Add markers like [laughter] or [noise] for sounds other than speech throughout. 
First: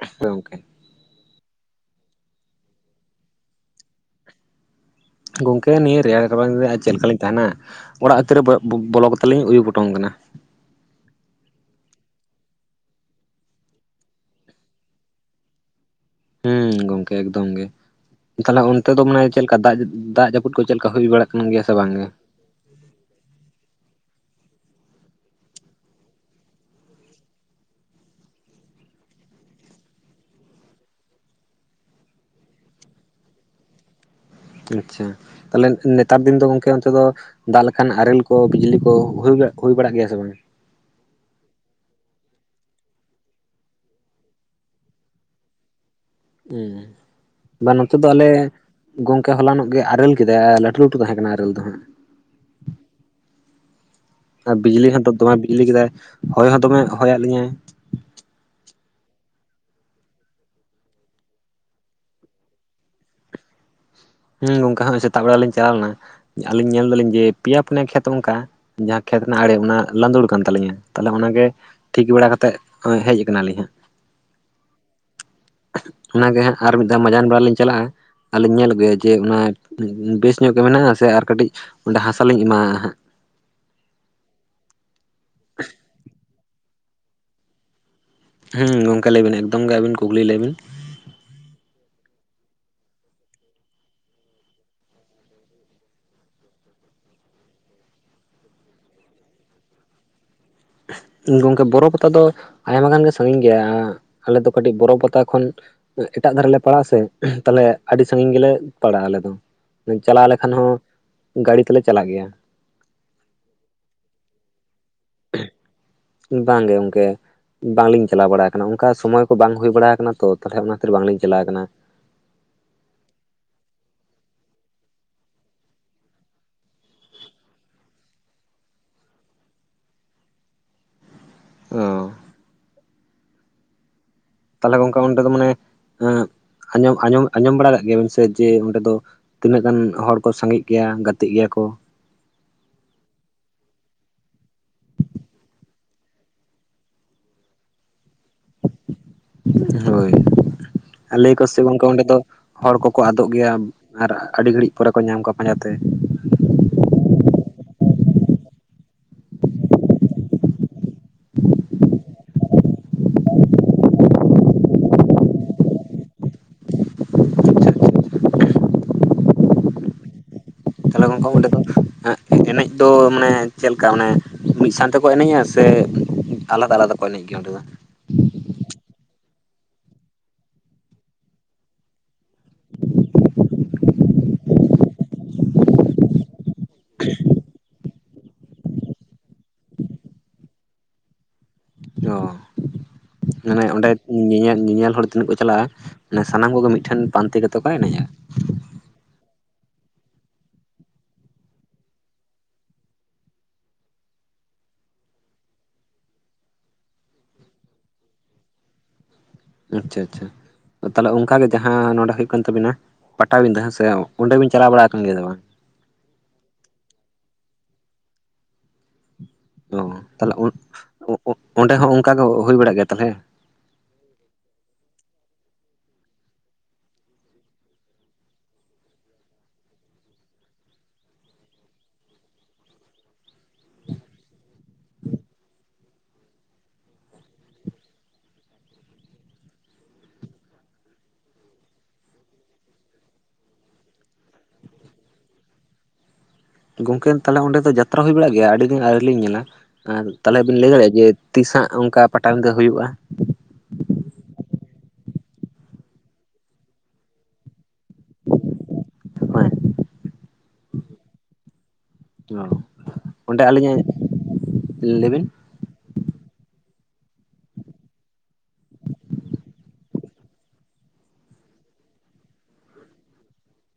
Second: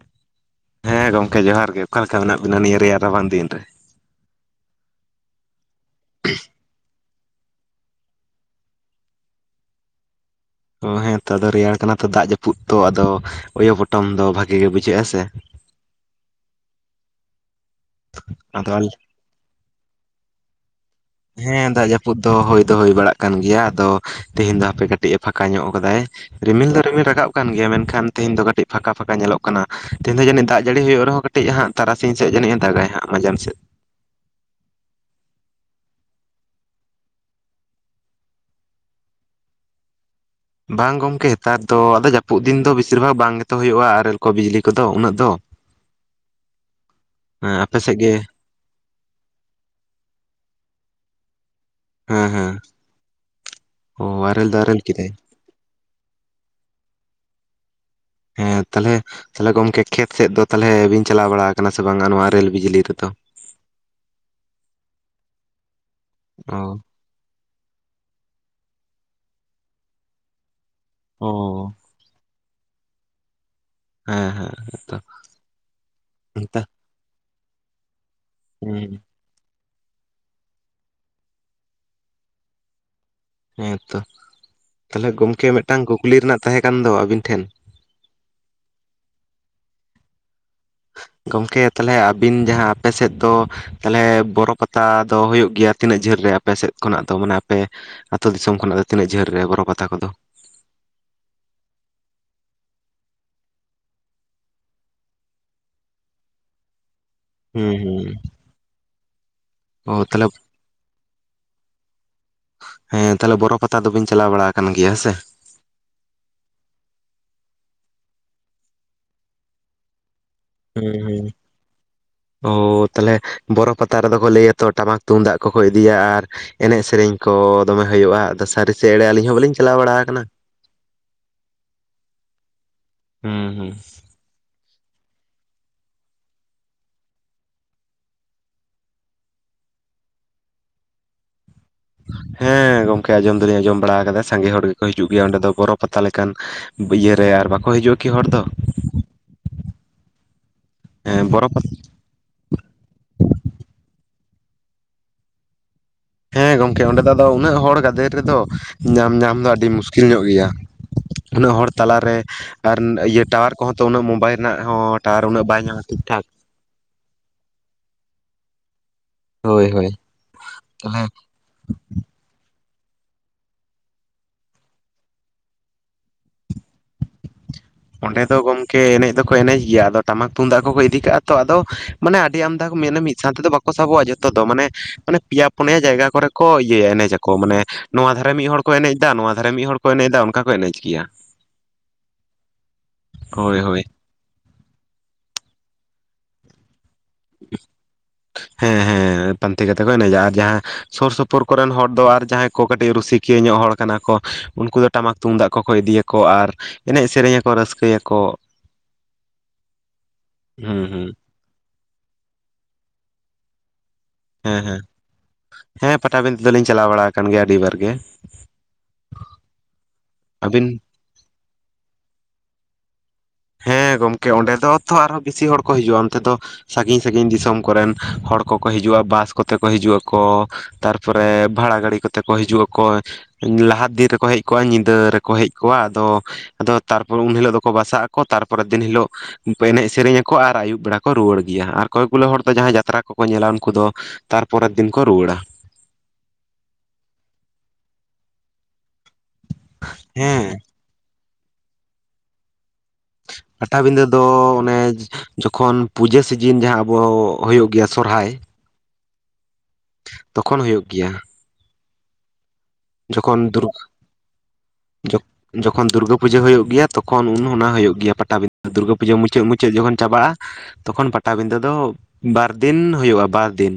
ᱦᱮᱸ ᱜᱚᱢᱠᱮ᱾ ᱦᱮᱸ ᱜᱚᱢᱠᱮ ᱡᱚᱦᱟᱨ ᱜᱮ ᱚᱠᱟ ᱞᱮᱠᱟ ᱢᱮᱱᱟᱜ ᱵᱤᱱᱟ ᱱᱤᱭᱟᱹ ᱨᱮᱭᱟᱲ ᱨᱟᱵᱟᱝ ᱫᱤᱱ ᱨᱮ? ᱜᱚᱢᱠᱮ ᱱᱤᱭᱟᱹ ᱨᱮᱭᱟᱲ ᱨᱟᱵᱟᱝ ᱫᱤᱱ ᱨᱮ ᱪᱮᱫ ᱞᱮᱠᱟᱞᱤᱧ ᱛᱟᱸᱦᱮᱱᱟ ᱚᱲᱟᱜ ᱵᱷᱤᱛᱨᱤ ᱨᱮ ᱵᱚᱞᱚ ᱠᱟᱛᱮᱫ ᱞᱤᱧ ᱩᱭᱩ ᱯᱚᱴᱚᱢ ᱟᱠᱟᱱᱟ ᱾ ᱚ ᱦᱮᱸ ᱛᱚ ᱟᱫᱚ ᱨᱮᱭᱟᱲ ᱠᱟᱱᱟ ᱛᱚ ᱫᱟᱜ ᱡᱟᱹᱯᱩᱫ ᱛᱚ ᱟᱫᱚ ᱳᱭᱳ ᱯᱚᱴᱚᱢ ᱫᱚ ᱵᱷᱟᱜᱤ ᱜᱮ ᱵᱩᱡᱷᱟᱹᱜᱼᱟ ᱥᱮ ᱾ ᱦᱮᱸ ᱜᱚᱢᱠᱮ ᱮᱠᱫᱚᱢ ᱜᱮ, ᱛᱟᱦᱚᱞᱮ ᱟᱫᱚ ᱟᱞᱮ ᱚᱱᱛᱮ ᱫᱚ ᱢᱟᱱᱮ ᱪᱮᱫ ᱞᱮᱠᱟ ᱫᱟᱜ ᱫᱟᱜ ᱡᱟᱹᱯᱩᱫ ᱠᱚ ᱪᱮᱫ ᱞᱮᱠᱟ ᱦᱩᱭ ᱵᱟᱲᱟᱜᱼᱟ? ᱦᱮᱸ ᱫᱟᱜ ᱡᱟᱹᱯᱩᱫ ᱫᱚ ᱦᱩᱭ ᱫᱚ ᱦᱩᱭ ᱵᱟᱲᱟᱜ ᱠᱟᱱ ᱜᱮᱭᱟ ᱟᱫᱚ ᱛᱮᱦᱮᱧ ᱫᱚ ᱦᱟᱯᱮ ᱠᱟᱹᱴᱤᱡ ᱮ ᱯᱷᱟᱸᱠᱟ ᱧᱚᱜ ᱠᱟᱫᱟᱭ ᱾ ᱨᱤᱢᱤᱞ ᱫᱚ ᱨᱤᱢᱤᱞ ᱨᱟᱠᱟᱵ ᱠᱟᱱ ᱜᱮᱭᱟ ᱢᱮᱱᱠᱷᱟᱱ ᱛᱮᱦᱮᱧ ᱫᱚ ᱠᱟᱹᱴᱤᱡ ᱯᱷᱟᱸᱠᱟ ᱯᱷᱟᱸᱠᱟ ᱧᱮᱞᱚᱜ ᱠᱟᱱᱟ ᱛᱮᱦᱮᱸᱧ ᱫᱚ ᱡᱟᱹᱱᱤᱡ ᱫᱟᱜ ᱡᱟᱹᱲᱤ ᱦᱩᱭᱩᱜ ᱨᱮᱦᱚᱸ ᱠᱟ ᱴᱤᱡ ᱦᱟᱸᱜ ᱛᱟᱨᱟᱥᱤᱧ ᱥᱮᱫ ᱡᱟᱹᱱᱤᱡᱼᱮ ᱫᱟᱜᱟᱭ ᱦᱟᱸᱜ ᱢᱟᱡᱟᱢ ᱥᱮᱫ ᱾ ᱟᱪᱪᱷᱟ ᱛᱟᱦᱞᱮ ᱱᱮᱛᱟᱨ ᱫᱤᱱ ᱫᱚ ᱜᱚᱝᱠᱮ ᱚᱱᱛᱮ ᱫᱚ ᱫᱟᱜ ᱞᱮᱠᱷᱟᱱ ᱟᱨᱮᱞ ᱠᱚ ᱵᱤᱡᱽᱞᱤ ᱠᱚ ᱦᱩᱭ ᱦᱩᱭ ᱵᱟᱲᱟᱜ ᱜᱮᱭᱟ ᱥᱮ ᱵᱟᱝ? ᱵᱟᱝ ᱜᱚᱢᱠᱮ ᱱᱮᱛᱟᱨ ᱫᱚ ᱟᱫᱚ ᱡᱟᱹᱯᱩᱫ ᱫᱤᱱ ᱫᱚ ᱵᱮᱥᱤᱨ ᱵᱷᱟᱜᱽ ᱵᱟᱝ ᱜᱮᱛᱚ ᱦᱩᱭᱩᱜᱼᱟ ᱟᱨᱮᱞ ᱠᱚ ᱵᱤᱡᱽᱞᱤ ᱠᱚᱫᱚ ᱩᱱᱟᱹᱜ ᱫᱚ ᱾ [unintelligible] ᱵᱟᱝ ᱟᱯᱮ ᱥᱮᱫ ᱱᱚᱛᱮ ᱫᱚ ᱜᱮ ᱟᱞᱮ ᱜᱚᱢᱠᱮ ᱦᱚᱞᱟᱱᱚᱜ ᱜᱮ ᱟᱨᱮᱞ ᱠᱮᱫᱟᱭ ᱞᱟᱹᱴᱩ ᱞᱟᱹᱴᱩ ᱛᱟᱦᱮᱸ ᱠᱟᱱᱟ ᱟᱨᱮᱞ ᱫᱚ ᱦᱟᱸᱜ ᱾ ᱦᱮᱸ ᱦᱮᱸ ᱾ ᱟᱨ ᱵᱤᱡᱽᱞᱤ ᱦᱚᱸ ᱠᱮᱫᱟᱭ ᱫᱚᱢᱮ ᱵᱤᱡᱽᱞᱤ ᱠᱮᱫᱟᱭ ᱦᱚᱭ ᱦᱚᱸ ᱫᱚᱢᱮ ᱦᱚᱭ ᱟᱫ ᱞᱤᱧᱟᱭ ᱾ ᱦᱮᱸ ᱛᱟᱦᱚ ᱞᱮ ᱾ ᱛᱟᱦᱚ ᱞᱮ ᱜᱚᱢᱠᱮ ᱠᱷᱮᱛ ᱥᱮᱫ ᱫᱚ ᱛᱟᱦᱚ ᱞᱮ ᱵᱤᱱ ᱪᱟᱞᱟᱣ ᱵᱟᱲᱟ ᱟᱠᱟᱱᱟ ᱥᱮ ᱵᱟᱝ-ᱟ ᱱᱚᱣᱟ ᱟᱨᱮᱞ ᱵᱤᱡᱽᱞᱤ ᱨᱮᱫᱚ? ᱦᱮᱸ ᱜᱚᱝᱠᱮ ᱦᱟᱸᱜ-ᱟᱭ ᱥᱮᱛᱟᱜ ᱵᱮᱲᱟ ᱞᱤᱧ ᱪᱟᱞᱟᱣ ᱞᱮᱱᱟ ᱟᱞᱤᱧ ᱚ ᱧᱮᱞ ᱫᱟᱞᱤᱧ ᱡᱮ ᱯᱮᱭᱟ ᱯᱩᱱᱭᱟ ᱠᱷᱮᱛ ᱚᱱᱠᱟ ᱡᱟᱦᱟᱸ ᱠᱷᱮᱛ ᱨᱮᱱᱟᱜ ᱟᱲᱮ ᱚᱱᱟ ᱞᱟᱸᱫᱩᱲ ᱠᱟᱱ ᱛᱟᱹᱞᱤᱧᱟ ᱛᱟᱦᱚ ᱞᱮ ᱚᱱᱟ ᱜᱮ ᱚ ᱴᱷᱤᱠ ᱵᱟᱲᱟ ᱠᱟᱛᱮᱫ ᱱᱚᱜ-ᱚᱭ ᱦᱮᱡ ᱠᱟᱱᱟᱞᱤᱧ ᱦᱟᱸᱜ ᱾ ᱦᱮᱸ ᱦᱮᱸᱛᱚ ᱚᱱᱟ ᱜᱮ ᱦᱟᱸᱜ ᱚᱱᱠᱟ ᱟᱨ ᱢᱤᱫ ᱫᱷᱟᱣ ᱢᱟᱡᱟᱱ ᱵᱮᱲᱟ ᱞᱤᱧ ᱪᱟᱞᱟᱜᱼᱟ, ᱟᱨᱞᱤᱧ ᱧᱮᱞ ᱟᱹᱜᱩᱭᱟ ᱦᱮᱸ ᱡᱮ ᱚᱱᱟ ᱵᱮᱥ ᱧᱚᱜ ᱜᱮ ᱢᱮᱱᱟᱜᱼᱟ ᱥᱮ ᱟᱨ ᱠᱟᱹᱴᱤᱡ ᱚᱸᱰᱮ ᱦᱟᱥᱟ ᱞᱤᱧ ᱮᱢᱟᱣᱼᱟ ᱦᱟᱸᱜ? ᱦᱮᱸ ᱛᱚ, ᱛᱟᱦᱚᱞᱮ ᱜᱚᱢᱠᱮ ᱢᱤᱫᱴᱟᱝ ᱠᱩᱠᱞᱤ ᱨᱮᱱᱟᱜ ᱛᱟᱦᱮᱸ ᱠᱟᱱ ᱫᱚ ᱟᱹᱵᱤᱱ ᱴᱷᱮᱱ ᱦᱩᱸ ᱜᱚᱢᱠᱮ ᱞᱟᱹᱭᱵᱤᱱ ᱮᱠᱫᱚᱢ ᱜᱮ ᱟᱹᱵᱤᱱ ᱠᱩᱠᱞᱤ ᱞᱟᱹᱭ ᱵᱤᱱ ᱜᱚᱢᱠᱮ ᱛᱟᱦᱚᱞᱮ ᱟᱹᱵᱤᱱ ᱡᱟᱦᱟᱸ ᱟᱯᱮ ᱥᱮᱫ ᱫᱚ ᱛᱟᱦᱚᱞᱮ ᱵᱚᱨᱚ ᱯᱟᱛᱟ ᱫᱚ ᱦᱩᱭᱩᱜ ᱜᱮᱭᱟ, ᱛᱤᱱᱟᱹᱜ ᱡᱷᱟᱹᱞ ᱨᱮ ᱟᱯᱮ ᱥᱮᱫ ᱠᱷᱚᱱᱟᱜ ᱫᱚ? ᱢᱟᱱᱮ ᱟᱯᱮ ᱟᱹᱛᱩ ᱫᱤᱥᱚᱢ ᱠᱷᱚᱱᱟᱜ ᱫᱚ ᱛᱤᱱᱟᱹᱜ ᱡᱷᱟᱹᱞ ᱨᱮ ᱵᱚᱨᱚ ᱯᱟᱛᱟ ᱠᱚᱫᱚ? ᱜᱚᱝᱠᱮ ᱵᱚᱨᱚ ᱯᱟᱛᱟ ᱫᱚ ᱟᱭᱢᱟ ᱜᱟᱱ ᱜᱮ ᱥᱟᱺᱜᱤᱧ ᱜᱮᱭᱟ, ᱟᱞᱮ ᱫᱚ ᱠᱟᱹᱴᱤᱡ ᱵᱚᱨᱚ ᱯᱟᱛᱟ ᱠᱷᱚᱱ ᱮᱴᱟᱜ ᱫᱷᱟᱨᱮ ᱞᱮ ᱯᱟᱲᱟᱜ ᱟ ᱥᱮ ᱛᱟᱦᱞᱮ ᱦᱩᱸ ᱟᱹᱰᱤ ᱦᱩᱸ ᱥᱟᱺᱜᱤᱧ ᱜᱮᱞᱮ ᱯᱟᱲᱟᱜᱼᱟ, ᱟᱞᱮ ᱫᱚ ᱚ ᱛᱟᱦᱚᱞᱮ ᱪᱟᱞᱟᱣ ᱞᱮᱠᱷᱟᱱ ᱦᱚᱸ ᱜᱟᱹᱰᱤ ᱛᱮᱞᱮ ᱪᱟᱞᱟᱜ ᱜᱮᱭᱟ᱾ ᱦᱮᱸ ᱛᱟᱦᱞᱮ ᱵᱚᱨᱚ ᱯᱟᱛᱟ ᱫᱚ ᱵᱟᱹᱧ ᱪᱟᱞᱟᱣ ᱵᱟᱲᱟ ᱟᱠᱟᱱ ᱜᱮᱭᱟᱸ ᱥᱮ? ᱵᱟᱝ ᱜᱮ ᱜᱚᱢᱠᱮ, ᱵᱟᱝ ᱞᱤᱧ ᱪᱟᱞᱟᱣ ᱵᱟᱲᱟᱠᱟᱱᱟ᱾ ᱚᱱᱠᱟ ᱥᱚᱢᱚᱭ ᱠᱚ ᱵᱟᱝ ᱦᱩᱭ ᱵᱟᱲᱟ ᱟᱠᱟᱱᱟ᱾ ᱛᱚ ᱛᱟᱦᱚᱞᱮ ᱚᱱᱟ ᱠᱷᱟᱹᱛᱤᱨ ᱦᱩᱸ ᱵᱟᱝ ᱞᱤᱧ ᱦᱩᱸ ᱪᱟᱞᱟᱣ ᱠᱟᱱᱟ᱾ ᱚ ᱛᱟᱦᱚᱞᱮ ᱵᱚᱨᱚ ᱯᱟᱛᱟ ᱨᱮᱫᱚ ᱠᱚ ᱞᱟᱹᱭᱟ ᱛᱚ ᱴᱟᱢᱟᱠ ᱛᱩᱢᱫᱟᱜ ᱠᱚᱠᱚ ᱤᱫᱤᱭᱟ, ᱟᱨ ᱮᱱᱮᱡ ᱥᱮᱨᱮᱧ ᱠᱚ ᱫᱚᱢᱮ ᱦᱩᱭᱩᱜᱼᱟ? ᱟᱫᱚ ᱥᱟᱹᱨᱤ ᱥᱮ ᱮᱲᱮ ᱟᱹᱞᱤᱧ ᱦᱚᱸ ᱵᱟᱹᱝ ᱞᱤᱧ ᱪᱟᱞᱟᱣ ᱵᱟᱲᱟ ᱟᱠᱟᱱᱟ᱾ ᱚᱸ᱾ ᱦᱩᱸ ᱦᱩᱸ, ᱛᱟᱦᱚᱞᱮ ᱜᱚᱝᱠᱮ ᱚᱸᱰᱮ ᱫᱚ ᱢᱟᱱᱮ ᱮᱸ ᱟᱸᱡᱚᱢ ᱟᱸᱚᱢ ᱟᱸᱡᱚᱢ ᱵᱟᱲᱟ ᱟᱠᱟᱜ ᱜᱮᱭᱟ. ᱵᱮᱱ ᱥᱮ ᱡᱮ ᱚᱸᱰᱮ ᱫᱚ ᱛᱤᱱᱟᱹᱜ ᱜᱟᱱ ᱦᱚᱲ ᱠᱚ ᱥᱟᱸᱜᱮᱜ ᱜᱮᱭᱟ ᱜᱟᱛᱮᱜ ᱜᱮᱭᱟ ᱠᱚ? ᱦᱮᱸ ᱜᱚᱝᱠᱮ ᱟᱸᱡᱚᱢ ᱫᱚᱞᱤᱧ ᱟᱸᱡᱚᱢ ᱵᱟᱲᱟ ᱠᱟᱫᱟ ᱥᱟᱸᱜᱮ ᱦᱚᱲ ᱜᱮᱠᱚ ᱦᱤᱡᱩᱜ ᱜᱮᱭᱟ, ᱚᱸᱰᱮ ᱫᱚ ᱵᱚᱨᱚ ᱯᱟᱛᱟ ᱞᱮᱠᱟᱱ ᱤᱭᱟᱹᱨᱮ ᱟᱨ ᱵᱟᱠᱚ ᱦᱤᱡᱩᱜᱼᱟ ᱠᱤ ᱦᱚᱲ ᱫᱚ? [unintelligible] ᱦᱚᱭ, ᱟᱨ ᱦᱮᱸ ᱞᱟᱹᱭ ᱠᱚ ᱵᱚᱨᱚ ᱥᱮ ᱯᱟᱛᱟ ᱜᱚᱝᱠᱮ ᱚᱸᱰᱮ ᱫᱚ ᱦᱚᱲ ᱠᱚᱠᱚ ᱟᱫᱚᱜ ᱜᱮᱭᱟ, ᱟᱨ ᱟᱹᱰᱤ ᱜᱷᱟᱹᱲᱤᱡ ᱯᱚᱨᱮ ᱠᱚ ᱧᱟᱢ ᱠᱚᱣᱟ ᱯᱟᱸᱡᱟᱛᱮ᱾ ᱦᱮᱸ ᱜᱚᱝᱠᱮ ᱚᱱᱰᱮ ᱫᱚ ᱟᱫᱚ ᱩᱱᱟᱹᱜ ᱦᱚᱲ ᱜᱟᱫᱮᱞ ᱨᱮᱫᱚ ᱧᱟᱢ ᱧᱟᱢ ᱫᱚ ᱟᱹᱰᱤ ᱢᱩᱥᱠᱤᱞ ᱧᱚᱜ ᱜᱮᱭᱟ, ᱩᱱᱟᱹᱜ ᱦᱚᱲ ᱛᱟᱞᱟᱨᱮ ᱟᱨᱱ ᱤᱭᱟᱹ ᱴᱟᱣᱟᱨ ᱠᱚᱦᱚᱸ ᱛᱚ ᱩᱱᱟᱹᱜ ᱢᱳᱵᱟᱭᱤᱞ ᱱᱟᱜ ᱦᱚᱸ ᱴᱟᱣᱟᱨ ᱩᱱᱟᱹᱜ ᱵᱟᱭ ᱧᱟᱢᱟ ᱴᱷᱤᱠ ᱴᱷᱟᱠ ᱾ ᱟᱪᱪᱷᱟ ᱟᱪᱪᱷᱟ ᱟᱪᱪᱷᱟ᱾ ᱦᱳᱭ ᱦᱳᱭ, ᱛᱟᱦᱚᱞᱮ ᱜᱚᱝᱠᱮ ᱚᱸᱰᱮ ᱫᱚ ᱮᱱᱮᱡ ᱫᱚ ᱢᱟᱱᱮ ᱪᱮᱞᱠᱟ ᱢᱟᱱᱮ ᱢᱤᱫ ᱥᱟᱶᱛᱮ ᱠᱚ ᱮᱱᱮᱡᱼᱟ ᱥᱮ ᱟᱞᱟᱫᱟ ᱟᱞᱟᱫᱟ ᱠᱚ ᱮᱱᱮᱡ ᱜᱮᱭᱟ ᱚᱸᱰᱮ ᱫᱚ? ᱚᱸᱰᱮ ᱫᱚ ᱜᱚᱝᱠᱮ ᱮᱱᱮᱡ ᱫᱚᱠᱚ ᱮᱱᱮᱡ ᱜᱮᱭᱟ, ᱟᱫᱚ ᱴᱟᱢᱟᱠ ᱛᱩᱢᱫᱟᱜ ᱠᱚᱠᱚ ᱤᱫᱤ ᱠᱟᱜᱼᱟ ᱛᱚ ᱟᱫᱚ ᱢᱟᱱᱮ ᱟᱹᱰᱤ ᱟᱢᱫᱟ ᱠᱚ ᱢᱮᱱᱟ ᱢᱤᱫ ᱥᱟᱶᱛᱮᱫᱚ ᱵᱟᱠᱚ ᱥᱟᱵᱚᱜᱼᱟ ᱡᱚᱛᱚ ᱫᱚ ᱢᱟᱱᱮ ᱢᱟᱱᱮ ᱯᱮᱭᱟ ᱯᱩᱱᱭᱟ ᱡᱟᱭᱜᱟ ᱠᱚᱨᱮ ᱠᱚ ᱤᱭᱟᱹᱭᱟ ᱮᱱᱮᱡ ᱟᱠᱚ ᱢᱟᱱᱮ ᱱᱚᱣᱟ ᱫᱷᱟᱨᱮ ᱢᱤᱜ ᱦᱚᱲ ᱠᱚ ᱮᱱᱮᱡᱫᱟ ᱱᱚᱣᱟ ᱫᱷᱟᱨᱮ ᱢᱤᱜ ᱦᱚᱲ ᱠᱚ ᱮᱱᱮᱡᱫᱟ ᱚᱱᱠᱟ ᱠᱚ ᱮᱱᱮᱡ ᱜᱮᱭᱟ ᱾ ᱚ ᱦᱳᱭ ᱢᱟᱱᱮ ᱦᱳᱭ ᱚᱸᱰᱮ ᱧᱮᱧᱮᱞ ᱧᱮᱧᱮᱞ ᱦᱚᱲ ᱛᱤᱱᱟᱹᱜ ᱠᱚ ᱪᱟᱞᱟᱜᱼᱟ ᱢᱟᱱᱮ ᱥᱟᱱᱟᱢ ᱠᱚᱜᱮ ᱢᱤᱜᱴᱷᱮᱱ ᱯᱟᱱᱛᱮ ᱠᱟᱛᱮ ᱠᱚ ᱮᱱᱮᱡᱼᱟ ᱾ ᱦᱮᱸ ᱦᱮᱸ ᱯᱟᱱᱛᱮ ᱠᱟᱛᱮ ᱠᱚ ᱮᱱᱮᱡᱟ, ᱟᱨ ᱡᱟᱦᱟᱸ ᱥᱳᱨ ᱥᱳᱯᱳᱨ ᱠᱚᱨᱮᱱ ᱦᱚᱲ ᱫᱚ ᱟᱨ ᱡᱟᱦᱟᱸᱭ ᱠᱚ ᱠᱟᱹᱴᱤᱡ ᱨᱩᱥᱤᱠᱤᱭᱟᱹ ᱧᱚᱜ ᱦᱚᱲ ᱠᱟᱱᱟ ᱠᱚ ᱩᱱᱠᱩ ᱫᱚ ᱴᱟᱢᱟᱠ ᱛᱩᱢᱫᱟᱜ ᱠᱚᱠᱚ ᱤᱫᱤᱭᱟᱠᱚ, ᱟᱨ ᱮᱱᱮᱡ ᱥᱮᱨᱮᱧᱟᱠᱚ ᱨᱟᱹᱥᱠᱟᱹᱭᱟᱠᱚ ᱾ [inaudible] ᱟᱪᱪᱷᱟ ᱟᱪᱪᱷᱟ ᱦᱩᱸ ᱦᱩᱸ ᱛᱟᱦᱚᱞᱮ ᱚᱝᱠᱟ ᱜᱮ ᱡᱟᱦᱟᱸ ᱱᱚᱰᱮ ᱦᱩᱭᱩᱜ ᱠᱟᱱ ᱛᱟᱵᱤᱱᱟ ᱯᱟᱴᱟᱵᱤᱸᱫᱟᱹ ᱦᱮᱸ ᱥᱮ, ᱚᱸᱰᱮ ᱵᱤᱱ ᱦᱮᱸ ᱪᱟᱞᱟᱣ ᱦᱮᱸ ᱵᱟᱲᱟ ᱟᱠᱟᱱ ᱜᱮᱭᱟ ᱥᱮ ᱵᱟᱝ ᱦᱮᱸ ᱯᱟᱴᱟᱵᱤᱸᱫᱟᱹ ᱫᱚᱞᱤᱧ ᱪᱟᱞᱟᱣ ᱵᱟᱲᱟ ᱟᱠᱟᱱ ᱜᱮᱭᱟ ᱟᱹᱰᱤ ᱵᱟᱨ ᱜᱮ ᱾ ᱚ ᱛᱟᱦᱚᱞᱮ ᱟᱹᱵᱤᱱ ᱚ ᱚ ᱚᱸᱰᱮ ᱦᱚᱸ ᱚᱝᱠᱟ ᱜᱮ ᱦᱩᱭ ᱵᱟᱲᱟᱜ ᱜᱮᱭᱟ ᱛᱟᱦᱚᱞᱮ ᱾ ᱦᱮᱸ ᱜᱚᱝᱠᱮ ᱚᱸᱰᱮ ᱫᱚ ᱛᱷᱚ ᱟᱨᱦᱚᱸ ᱵᱤᱥᱤ ᱦᱚᱲ ᱠᱚ ᱦᱤᱡᱩᱜᱼᱟ ᱚᱱᱛᱮ ᱫᱚ ᱥᱟᱺᱜᱤᱧ ᱥᱟᱺᱜᱤᱧ ᱫᱤᱥᱚᱢ ᱠᱚᱨᱮᱱ ᱦᱚᱲ ᱠᱚᱠᱚ ᱦᱤᱡᱩᱜᱼᱟ ᱵᱟᱥ ᱠᱚᱛᱮ ᱠᱚ ᱦᱤᱡᱩᱜ ᱟᱠᱚ, ᱛᱟᱨᱯᱚᱨᱮ ᱵᱷᱟᱲᱟ ᱜᱟᱹᱲᱤ ᱠᱚᱛᱮ ᱠᱚ ᱦᱤᱡᱩᱜ ᱟᱠᱚ, ᱞᱟᱦᱟ ᱫᱤᱱ ᱨᱮᱠᱚ ᱦᱮᱡ ᱠᱚᱜᱼᱟ ᱧᱤᱫᱟᱹ ᱨᱮᱠᱚ ᱦᱮᱡ ᱠᱚᱜᱼᱟ ᱟᱫᱚ ᱟᱫᱚ ᱛᱟᱨᱯᱚᱨ ᱩᱱ ᱦᱤᱞᱳᱜ ᱫᱚᱠᱚ ᱵᱟᱥᱟᱜ -ᱟᱠᱚ ᱛᱟᱨᱯᱚᱨᱮ ᱫᱤᱱ ᱦᱤᱞᱚᱜ ᱮᱱᱮᱡ ᱥᱮᱨᱮᱧ ᱟᱠᱚ ᱟᱨ ᱟᱹᱭᱩᱵ ᱵᱮᱲᱟ ᱠᱚ ᱨᱩᱣᱟᱹᱲ ᱜᱮᱭᱟ, ᱟᱨ ᱚᱠᱚᱭ ᱜᱩᱞᱳ ᱦᱚᱲ ᱫᱚ ᱡᱟᱦᱟᱸᱭ ᱡᱟᱛᱨᱟ ᱠᱚᱠᱚ ᱧᱮᱞᱟ ᱩᱱᱠᱩ ᱫᱚ ᱛᱟᱨᱯᱚᱨᱮᱨ ᱫᱤᱱ ᱠᱚ ᱨᱩᱣᱟᱹᱲᱟ ᱾ ᱜᱚᱝᱠᱮ ᱛᱟᱦᱚᱞᱮ ᱚᱸᱰᱮ ᱫᱚ ᱡᱟᱛᱨᱟ ᱦᱩᱭ ᱵᱟᱲᱟᱜ ᱜᱮᱭᱟ? ᱟᱹᱰᱤ ᱫᱤᱱ ᱟᱹᱣᱨᱤ ᱞᱤᱧ ᱧᱮᱞᱟ, ᱟᱨ ᱛᱟᱦᱚᱞᱮ ᱵᱤᱱ ᱦᱮᱸ ᱞᱮᱭ ᱫᱟᱲᱮᱭᱟᱜᱼᱟ ᱡᱮ ᱛᱤᱥ ᱟᱜ ᱚᱱᱠᱟ ᱯᱟᱴᱟᱵᱤᱫᱟᱹ ᱦᱩᱭᱩᱜᱼᱟ ᱯᱟᱴᱟᱵᱤᱫᱟᱹ ᱫᱚ ᱚᱱᱮ ᱡᱚᱠᱷᱚᱱ ᱯᱩᱡᱟᱹ ᱥᱤᱡᱤᱱ ᱡᱟᱦᱟᱸ ᱟᱵᱚ ᱦᱩᱭᱩᱜ ᱜᱮᱭᱟ ᱥᱚᱨᱦᱟᱭ ᱦᱳᱭ ᱛᱚᱠᱷᱚᱱ ᱦᱩᱭᱩᱜ ᱜᱮᱭᱟ᱾ ᱳ ᱚᱸᱰᱮ ᱡᱚᱠᱷᱚᱱ ᱫᱩᱨᱜᱟᱹ ᱟᱹᱞᱤᱧᱟᱜ ᱞᱟᱹᱭ ᱵᱤᱱ ᱡᱚᱠᱷᱚᱱ ᱫᱩᱨᱜᱟᱹ ᱯᱩᱡᱟᱹ ᱦᱩᱭᱩᱜ ᱜᱮᱭᱟ ᱛᱚᱠᱷᱚᱱ ᱩᱱᱦᱚ ᱚᱱᱟ ᱦᱩᱭᱩᱜ ᱜᱮᱭᱟ ᱯᱟᱴᱟᱵᱤᱫᱫᱟᱹ ᱫᱩᱨᱜᱟᱹ ᱯᱩᱡᱟᱹ ᱢᱩᱪᱟᱹᱫ ᱢᱩᱪᱟᱹᱫ ᱡᱚᱠᱷᱚᱱ ᱪᱟᱵᱟᱜᱼᱟ ᱛᱚᱠᱷᱚᱱ ᱯᱟᱴᱟᱵᱤᱫᱟᱹ ᱫᱚ ᱵᱟᱨᱫᱤᱱ ᱦᱩᱭᱩᱜᱼᱟ ᱵᱟᱨ ᱫᱤᱱ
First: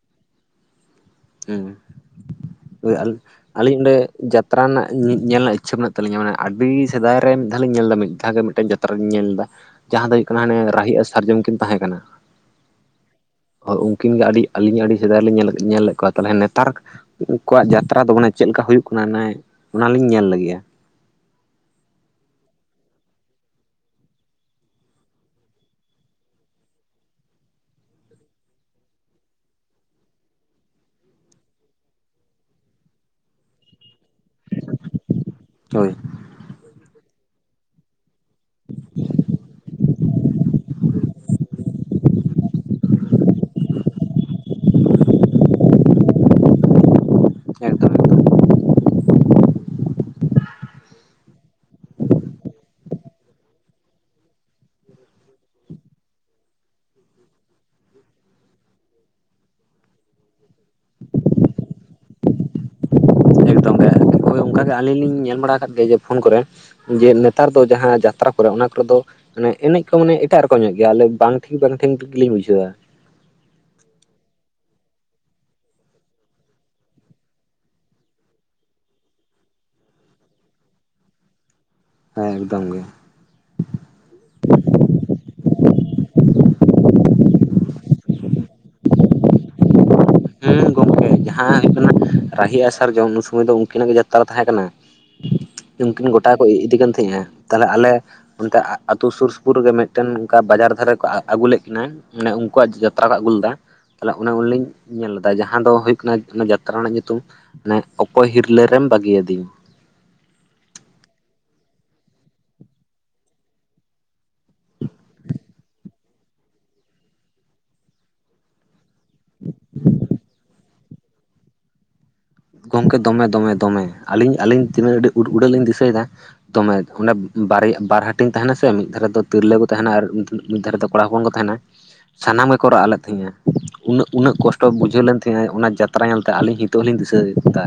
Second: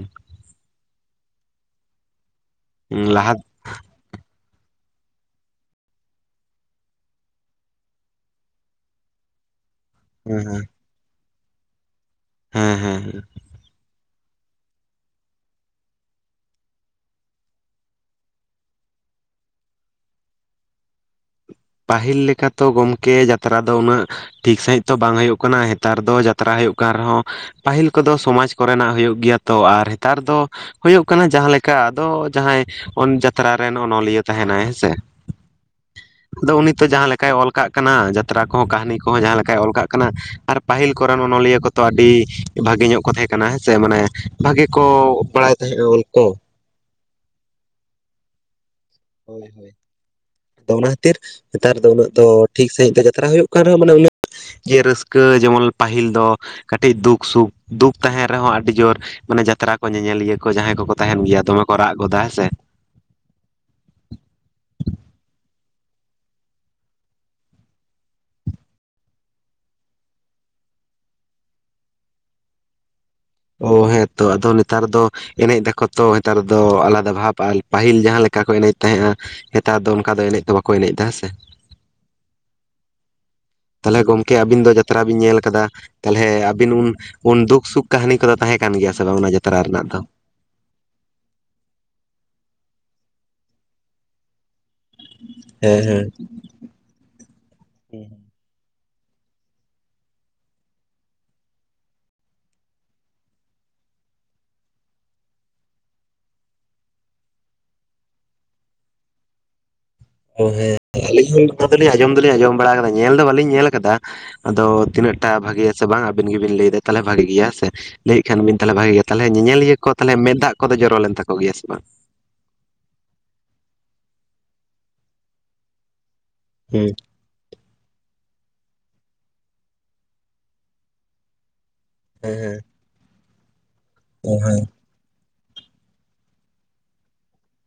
ᱦᱮᱸ ᱦᱳᱭ [unintelligible] ᱞᱟᱦᱟ ᱟᱹᱞᱤᱧ ᱚᱸᱰᱮ ᱡᱟᱛᱨᱟ ᱨᱮᱱᱟᱜ ᱧᱮᱞ ᱨᱮᱱᱟᱜ ᱤᱪᱷᱟᱹ ᱢᱮᱱᱟᱜ ᱛᱟᱹᱞᱤᱧᱟ ᱢᱟᱱᱮ ᱟᱹᱰᱤ ᱥᱮᱫᱟᱭ ᱨᱮ ᱢᱤᱫ ᱫᱷᱟᱣ ᱞᱤᱧ ᱧᱮᱞ ᱮᱫᱟ ᱢᱤᱫ ᱫᱷᱟᱣ ᱜᱮ ᱢᱤᱫᱴᱮᱱ ᱡᱟᱛ ᱡᱟᱛᱨᱟᱧ ᱤᱧ ᱧᱮᱞ ᱞᱮᱫ-ᱟ ᱡᱟᱦᱟᱸ ᱫᱚ ᱦᱩᱭᱩᱜ ᱦᱮᱸ ᱠᱟᱱᱟ ᱦᱟᱱᱮ ᱨᱟᱦᱤ ᱟᱨ ᱥᱟᱨᱡᱚᱢ ᱠᱤᱱ ᱛᱟᱦᱮᱸ ᱠᱟᱱᱟ᱾ ᱦᱮᱸ ᱦᱮᱸ ᱦᱮᱸ ᱦᱳᱭ ᱩᱱᱠᱤᱱ ᱜᱮ ᱟᱹᱰᱤ ᱟᱹᱞᱤᱧ ᱟᱹᱰᱤ ᱥᱮᱫᱟᱭ ᱞᱤᱧ ᱧᱮᱞ ᱞᱮᱫ ᱠᱚᱣᱟ ᱛᱟᱦᱚᱞᱮ ᱱᱮᱛᱟᱨ ᱩᱱᱠᱩᱣᱟᱜ ᱡᱟᱛᱨᱟ ᱫᱚ ᱢᱟᱱᱮ ᱪᱮᱫ ᱞᱮᱠᱟ ᱦᱩᱭᱩᱜ ᱠᱟᱱᱟ ᱚᱱᱟᱞᱤᱧ ᱧᱮᱞ ᱞᱟᱹᱜᱤᱫᱼᱟ᱾ ᱯᱟᱹᱦᱤᱞ ᱞᱮᱠᱟᱛᱚ ᱜᱚᱢᱠᱮ ᱡᱟᱛᱨᱟ ᱫᱚ ᱩᱱᱟᱹᱜ ᱴᱷᱤᱠ ᱥᱟᱺᱦᱤᱡ ᱛᱚ ᱵᱟᱝ ᱦᱩᱭᱩᱜ ᱠᱟᱱᱟ ᱱᱮᱛᱟᱨ ᱫᱚ ᱡᱟᱛᱨᱟ ᱦᱩᱭᱩᱜ ᱠᱟᱱ ᱨᱮᱦᱚᱸ ᱯᱟᱹᱦᱤᱞ ᱠᱚᱫᱚ ᱥᱚᱢᱟᱡᱽ ᱠᱚᱨᱮᱱᱟᱜ ᱦᱩᱭᱩᱜ ᱜᱮᱭᱟ ᱛᱚ ᱟᱨ ᱱᱮᱛᱟᱨ ᱫᱚ ᱦᱩᱭᱩᱜ ᱠᱟᱱᱟ ᱡᱟᱦᱟᱸ ᱞᱮᱠᱟ ᱟᱫᱚ ᱡᱟᱦᱟᱸᱭ ᱡᱟᱛᱨᱟ ᱨᱮᱱ ᱚᱱᱚᱞᱤᱭᱟᱹ ᱛᱟᱦᱮᱱᱟᱭ ᱦᱮᱸᱥᱮ ᱦᱳᱭ ᱟᱫᱚ ᱩᱱᱤ ᱛᱚ ᱡᱟᱦᱟᱸ ᱞᱮᱠᱟᱭ ᱚᱞ ᱠᱟᱜ ᱠᱟᱱᱟ ᱡᱟᱛᱨᱟ ᱠᱚᱦᱚᱸ ᱠᱟᱹᱦᱱᱤ ᱠᱚᱦᱚᱸ ᱡᱟᱦᱟᱸ ᱞᱮᱠᱟᱭ ᱚᱞ ᱠᱟᱜ ᱠᱟᱱᱟ ᱟᱨ ᱯᱟᱹᱦᱤᱞ ᱠᱚᱨᱮᱱ ᱚᱱᱚᱞᱤᱭᱟᱹ ᱠᱚᱫᱚ ᱟᱹᱰᱤ ᱵᱷᱟᱜᱮ ᱧᱚᱜ ᱠᱚ ᱛᱟᱦᱮᱸ ᱠᱟᱱᱟ ᱦᱮᱸ ᱥᱮ ᱢᱟᱱᱮ ᱵᱷᱟᱜᱤ ᱠᱚ ᱵᱟᱲᱟᱭ ᱛᱟᱦᱮᱸᱜᱼᱟ ᱚᱞ ᱠᱚ ᱮᱠᱫᱚᱢ ᱮᱠᱫᱚᱢ ᱦᱳᱭ ᱦᱳᱭ ᱟᱫᱚ ᱚᱱᱟ ᱠᱷᱟᱹᱛᱤᱨ ᱱᱮᱛᱟᱨ ᱫᱚ ᱩᱱᱟᱹᱜ ᱫᱚ ᱴᱷᱤᱠ ᱥᱟᱺᱦᱤᱡ ᱫᱚ ᱡᱟᱛᱨᱟ ᱦᱩᱭᱩᱜ ᱠᱟᱱ ᱨᱮᱦᱚᱸ ᱢᱟᱱᱮ ᱩᱱᱟᱹᱜ ᱡᱮ ᱨᱟᱹᱥᱠᱟᱹ ᱡᱮᱢᱚᱱ ᱯᱟᱹᱦᱤᱞ ᱫᱚ ᱠᱟᱹᱴᱤᱡ ᱫᱩᱠ ᱥᱩᱠ ᱫᱩᱠ ᱛᱟᱦᱮᱱ ᱨᱮᱦᱚᱸ ᱟᱹᱰᱤ ᱡᱳᱨ ᱢᱟᱱᱮ ᱡᱟᱛᱨᱟ ᱠᱚ ᱧᱮᱧᱮᱞᱤᱭᱟᱹ ᱠᱚ ᱡᱟᱦᱟᱸᱭ ᱠᱚᱠᱚ ᱛᱟᱦᱮᱱ ᱜᱮᱭᱟ ᱫᱚᱢᱮ ᱠᱚ ᱨᱟᱜ ᱜᱚᱫᱟ ᱦᱮᱸ ᱥᱮ ᱮᱠᱫᱚᱢ ᱦᱳᱭ ᱚᱱᱠᱟᱜᱮ ᱟᱹᱞᱤᱧ ᱞᱤᱧ ᱧᱮᱞ ᱵᱟᱲᱟ ᱟᱠᱟᱫ ᱜᱮᱭᱟ ᱡᱮ ᱯᱷᱳᱱ ᱠᱚᱨᱮ ᱡᱮ ᱱᱮᱛᱟᱨ ᱫᱚ ᱡᱟᱦᱟᱸ ᱡᱟᱛᱨᱟ ᱠᱚᱨᱮ ᱚᱱᱟ ᱠᱚᱨᱮ ᱫᱚ ᱢᱟᱱᱮ ᱮᱱᱮᱡ ᱠᱚ ᱢᱟᱱᱮ ᱮᱴᱟᱜ ᱨᱚᱠᱚᱢ ᱧᱚᱜ ᱜᱮᱭᱟ ᱟᱞᱮ ᱵᱟᱝ ᱴᱷᱤᱠ ᱵᱟᱝ ᱴᱷᱤᱠᱞᱤᱧ ᱵᱩᱡᱷᱟᱹᱣᱟ ᱚ ᱦᱮᱸᱛᱚ ᱟᱫᱚ ᱱᱮᱛᱟᱨ ᱫᱚ ᱮᱱᱮᱡ ᱫᱟᱠᱚ ᱛᱚ ᱱᱮᱛᱟᱨ ᱫᱚ ᱟᱞᱟᱫᱟ ᱵᱷᱟᱵᱽ ᱟᱨ ᱯᱟᱹᱦᱤᱞ ᱡᱟᱦᱟᱸ ᱞᱮᱠᱟ ᱠᱚ ᱮᱱᱮᱡ ᱛᱟᱦᱮᱸᱜᱼᱟ ᱱᱮᱛᱟᱨ ᱫᱚ ᱚᱱᱠᱟ ᱫᱚ ᱮᱱᱮᱡ ᱫᱚ ᱵᱟᱠᱚ ᱮᱱᱮᱡ ᱮᱫᱟ ᱦᱮᱸ ᱥᱮ ᱦᱮᱸ ᱮᱠᱫᱚᱢ ᱜᱮ ᱛᱟᱦᱚᱞᱮ ᱜᱚᱢᱠᱮ ᱟᱵᱤᱱ ᱫᱚ ᱡᱟᱛᱨᱟ ᱵᱤᱱ ᱧᱮᱞ ᱟᱠᱟᱫᱟ ᱛᱟᱦᱚᱞᱮ ᱟᱵᱤᱱ ᱩᱱ ᱩᱱ ᱫᱩᱠ ᱥᱩᱠ ᱠᱟᱹᱦᱱᱤ ᱠᱚᱫᱚ ᱛᱟᱦᱮᱸ ᱠᱟᱱ ᱜᱮᱭᱟ ᱥᱮ ᱵᱟᱝ ᱚᱱᱟ ᱡᱟᱛᱨᱟ ᱨᱮᱱᱟᱜ ᱫᱚ ᱦᱮᱸ ᱜᱚᱢᱠᱮ ᱡᱟᱦᱟᱸ ᱦᱩᱭᱩᱜ ᱠᱟᱱᱟ ᱨᱟᱦᱤ ᱟᱥᱟᱨ ᱡᱚᱢ ᱩᱱ ᱥᱚᱢᱚᱭ ᱫᱚ ᱩᱱᱠᱤᱱᱟᱜ ᱜᱮ ᱡᱟᱛᱨᱟ ᱛᱟᱦᱮᱸ ᱠᱟᱱᱟ ᱦᱮᱸ ᱦᱮᱸ ᱩᱱᱠᱤᱱ ᱜᱚᱴᱟ ᱠᱚ ᱤᱫᱤ ᱠᱟᱱ ᱛᱟᱦᱮᱸᱼᱟ ᱛᱟᱦᱞᱮ ᱟᱞᱮ ᱚᱱᱛᱮ ᱟᱛᱳ ᱥᱩᱨ ᱥᱩᱯᱩᱨᱜ ᱢᱤᱫᱴᱮᱱ ᱚᱱᱠᱟ ᱵᱟᱡᱟᱨ ᱫᱷᱟᱨᱮ ᱠᱚ ᱟᱹᱜᱩ ᱞᱮᱫ ᱠᱤᱱᱟᱹ ᱢᱟᱱᱮ ᱩᱱᱠᱩᱣᱟᱜ ᱡᱟᱛᱨᱟ ᱠᱚ ᱟᱹᱜᱩᱩᱞᱟ ᱛᱟᱦᱚᱞᱮ ᱚᱱᱮ ᱩᱱᱞᱤᱧ ᱧᱮᱞ ᱞᱮᱫᱟ ᱡᱟᱦᱟᱸ ᱫᱚ ᱦᱩᱭᱩᱜ ᱠᱟᱱᱟ ᱡᱟᱛᱨᱟ ᱨᱮᱱᱟᱜ ᱧᱩᱛᱩᱢ ᱢᱟᱱᱮ ᱚᱠᱚᱭ ᱦᱤᱨᱞᱟᱹ ᱨᱮᱢ ᱵᱟᱹᱜᱤᱭᱟᱫᱤᱧ ᱾ ᱚ ᱦᱮᱸ ᱟᱞᱤᱧ ᱦᱚᱸ ᱫᱚᱧ ᱟᱸᱡᱚᱢ ᱫᱚᱞᱤᱧ ᱟᱸᱡᱚᱢ ᱵᱟᱲᱟ ᱟᱠᱟᱫᱟ ᱧᱮᱞ ᱫᱚ ᱵᱟ. ᱞᱤᱧ ᱧᱮᱞ ᱟᱠᱟᱫᱟ᱾ ᱟᱫᱚ ᱛᱤᱱᱟᱹᱜ ᱴᱟ ᱵᱷᱟᱜᱮᱭᱟ ᱥᱮ ᱵᱟᱝ ᱟᱵᱤᱱ ᱜᱮᱵᱤᱱ ᱞᱟᱹᱭᱫᱟ ᱛᱟᱦᱚᱞᱮ ᱵᱷᱟᱜᱤ ᱜᱮᱭᱟ ᱦᱮᱸ ᱥᱮ ᱞᱟᱹᱭᱮᱫ ᱠᱷᱟᱱ ᱵᱤᱱ ᱛᱟᱦᱚᱞᱮ ᱵᱷᱟᱜᱮ ᱜᱮᱭᱟ ᱛᱟᱦᱮᱞᱮ ᱧᱮᱧᱮᱞᱤᱭᱟᱹ ᱠᱚ ᱛᱟᱦᱮᱞᱮ ᱢᱮᱫ ᱫᱟᱜ ᱠᱚᱫᱚ ᱡᱚᱨᱚ ᱞᱮᱱ ᱛᱟᱠᱚ ᱜᱮᱭᱟ ᱥᱮ ᱵᱟᱝ? ᱜᱚᱝᱠᱮ ᱫᱚᱢᱮ ᱫᱚᱢᱮ ᱫᱚᱢᱮ ᱟᱹᱞᱤᱧ ᱟᱹᱞᱤᱧ ᱛᱤᱱᱟᱹᱜ ᱟᱹᱰᱤ ᱩᱰᱟᱹᱜ ᱞᱤᱧ ᱫᱤᱥᱟᱹᱭᱮᱫᱟ ᱫᱚᱢᱮ ᱦᱮᱸ ᱚᱸᱰᱮ ᱵᱟᱨᱭᱟ ᱵᱟᱨ ᱦᱟᱹᱴᱤᱧ ᱛᱟᱦᱮᱱᱟ ᱥᱮ ᱢᱤᱫ ᱫᱷᱟᱨᱮ ᱫᱚ ᱛᱤᱨᱞᱟᱹ ᱠᱚ ᱛᱟᱦᱮᱱᱟ ᱟᱨ ᱢᱤᱫ ᱫᱷᱟᱨᱮ ᱫᱚ ᱠᱚᱲᱟ ᱦᱚᱯᱚᱱ ᱠᱚ ᱛᱟᱦᱮᱱᱟ ᱦᱮᱸ ᱥᱟᱱᱟᱢ ᱦᱮᱸ ᱜᱮᱠᱚ ᱨᱟᱜ ᱞᱮᱫ ᱛᱟᱦᱮᱸᱫᱼᱟ ᱩᱱᱟᱹᱜ ᱩᱱᱟᱹᱜ ᱠᱚᱥᱴᱚ ᱵᱩᱡᱷᱟᱹᱣ ᱞᱮᱱ ᱛᱮᱦᱮᱸᱜᱼᱟᱭ ᱚᱱᱟ ᱡᱟᱛᱨᱟ ᱧᱮᱞᱛᱮ ᱟᱹᱞᱤᱧ ᱱᱤᱛᱚᱜ ᱞᱤᱧ ᱫᱤᱥᱟᱹ ᱭᱮᱫᱟ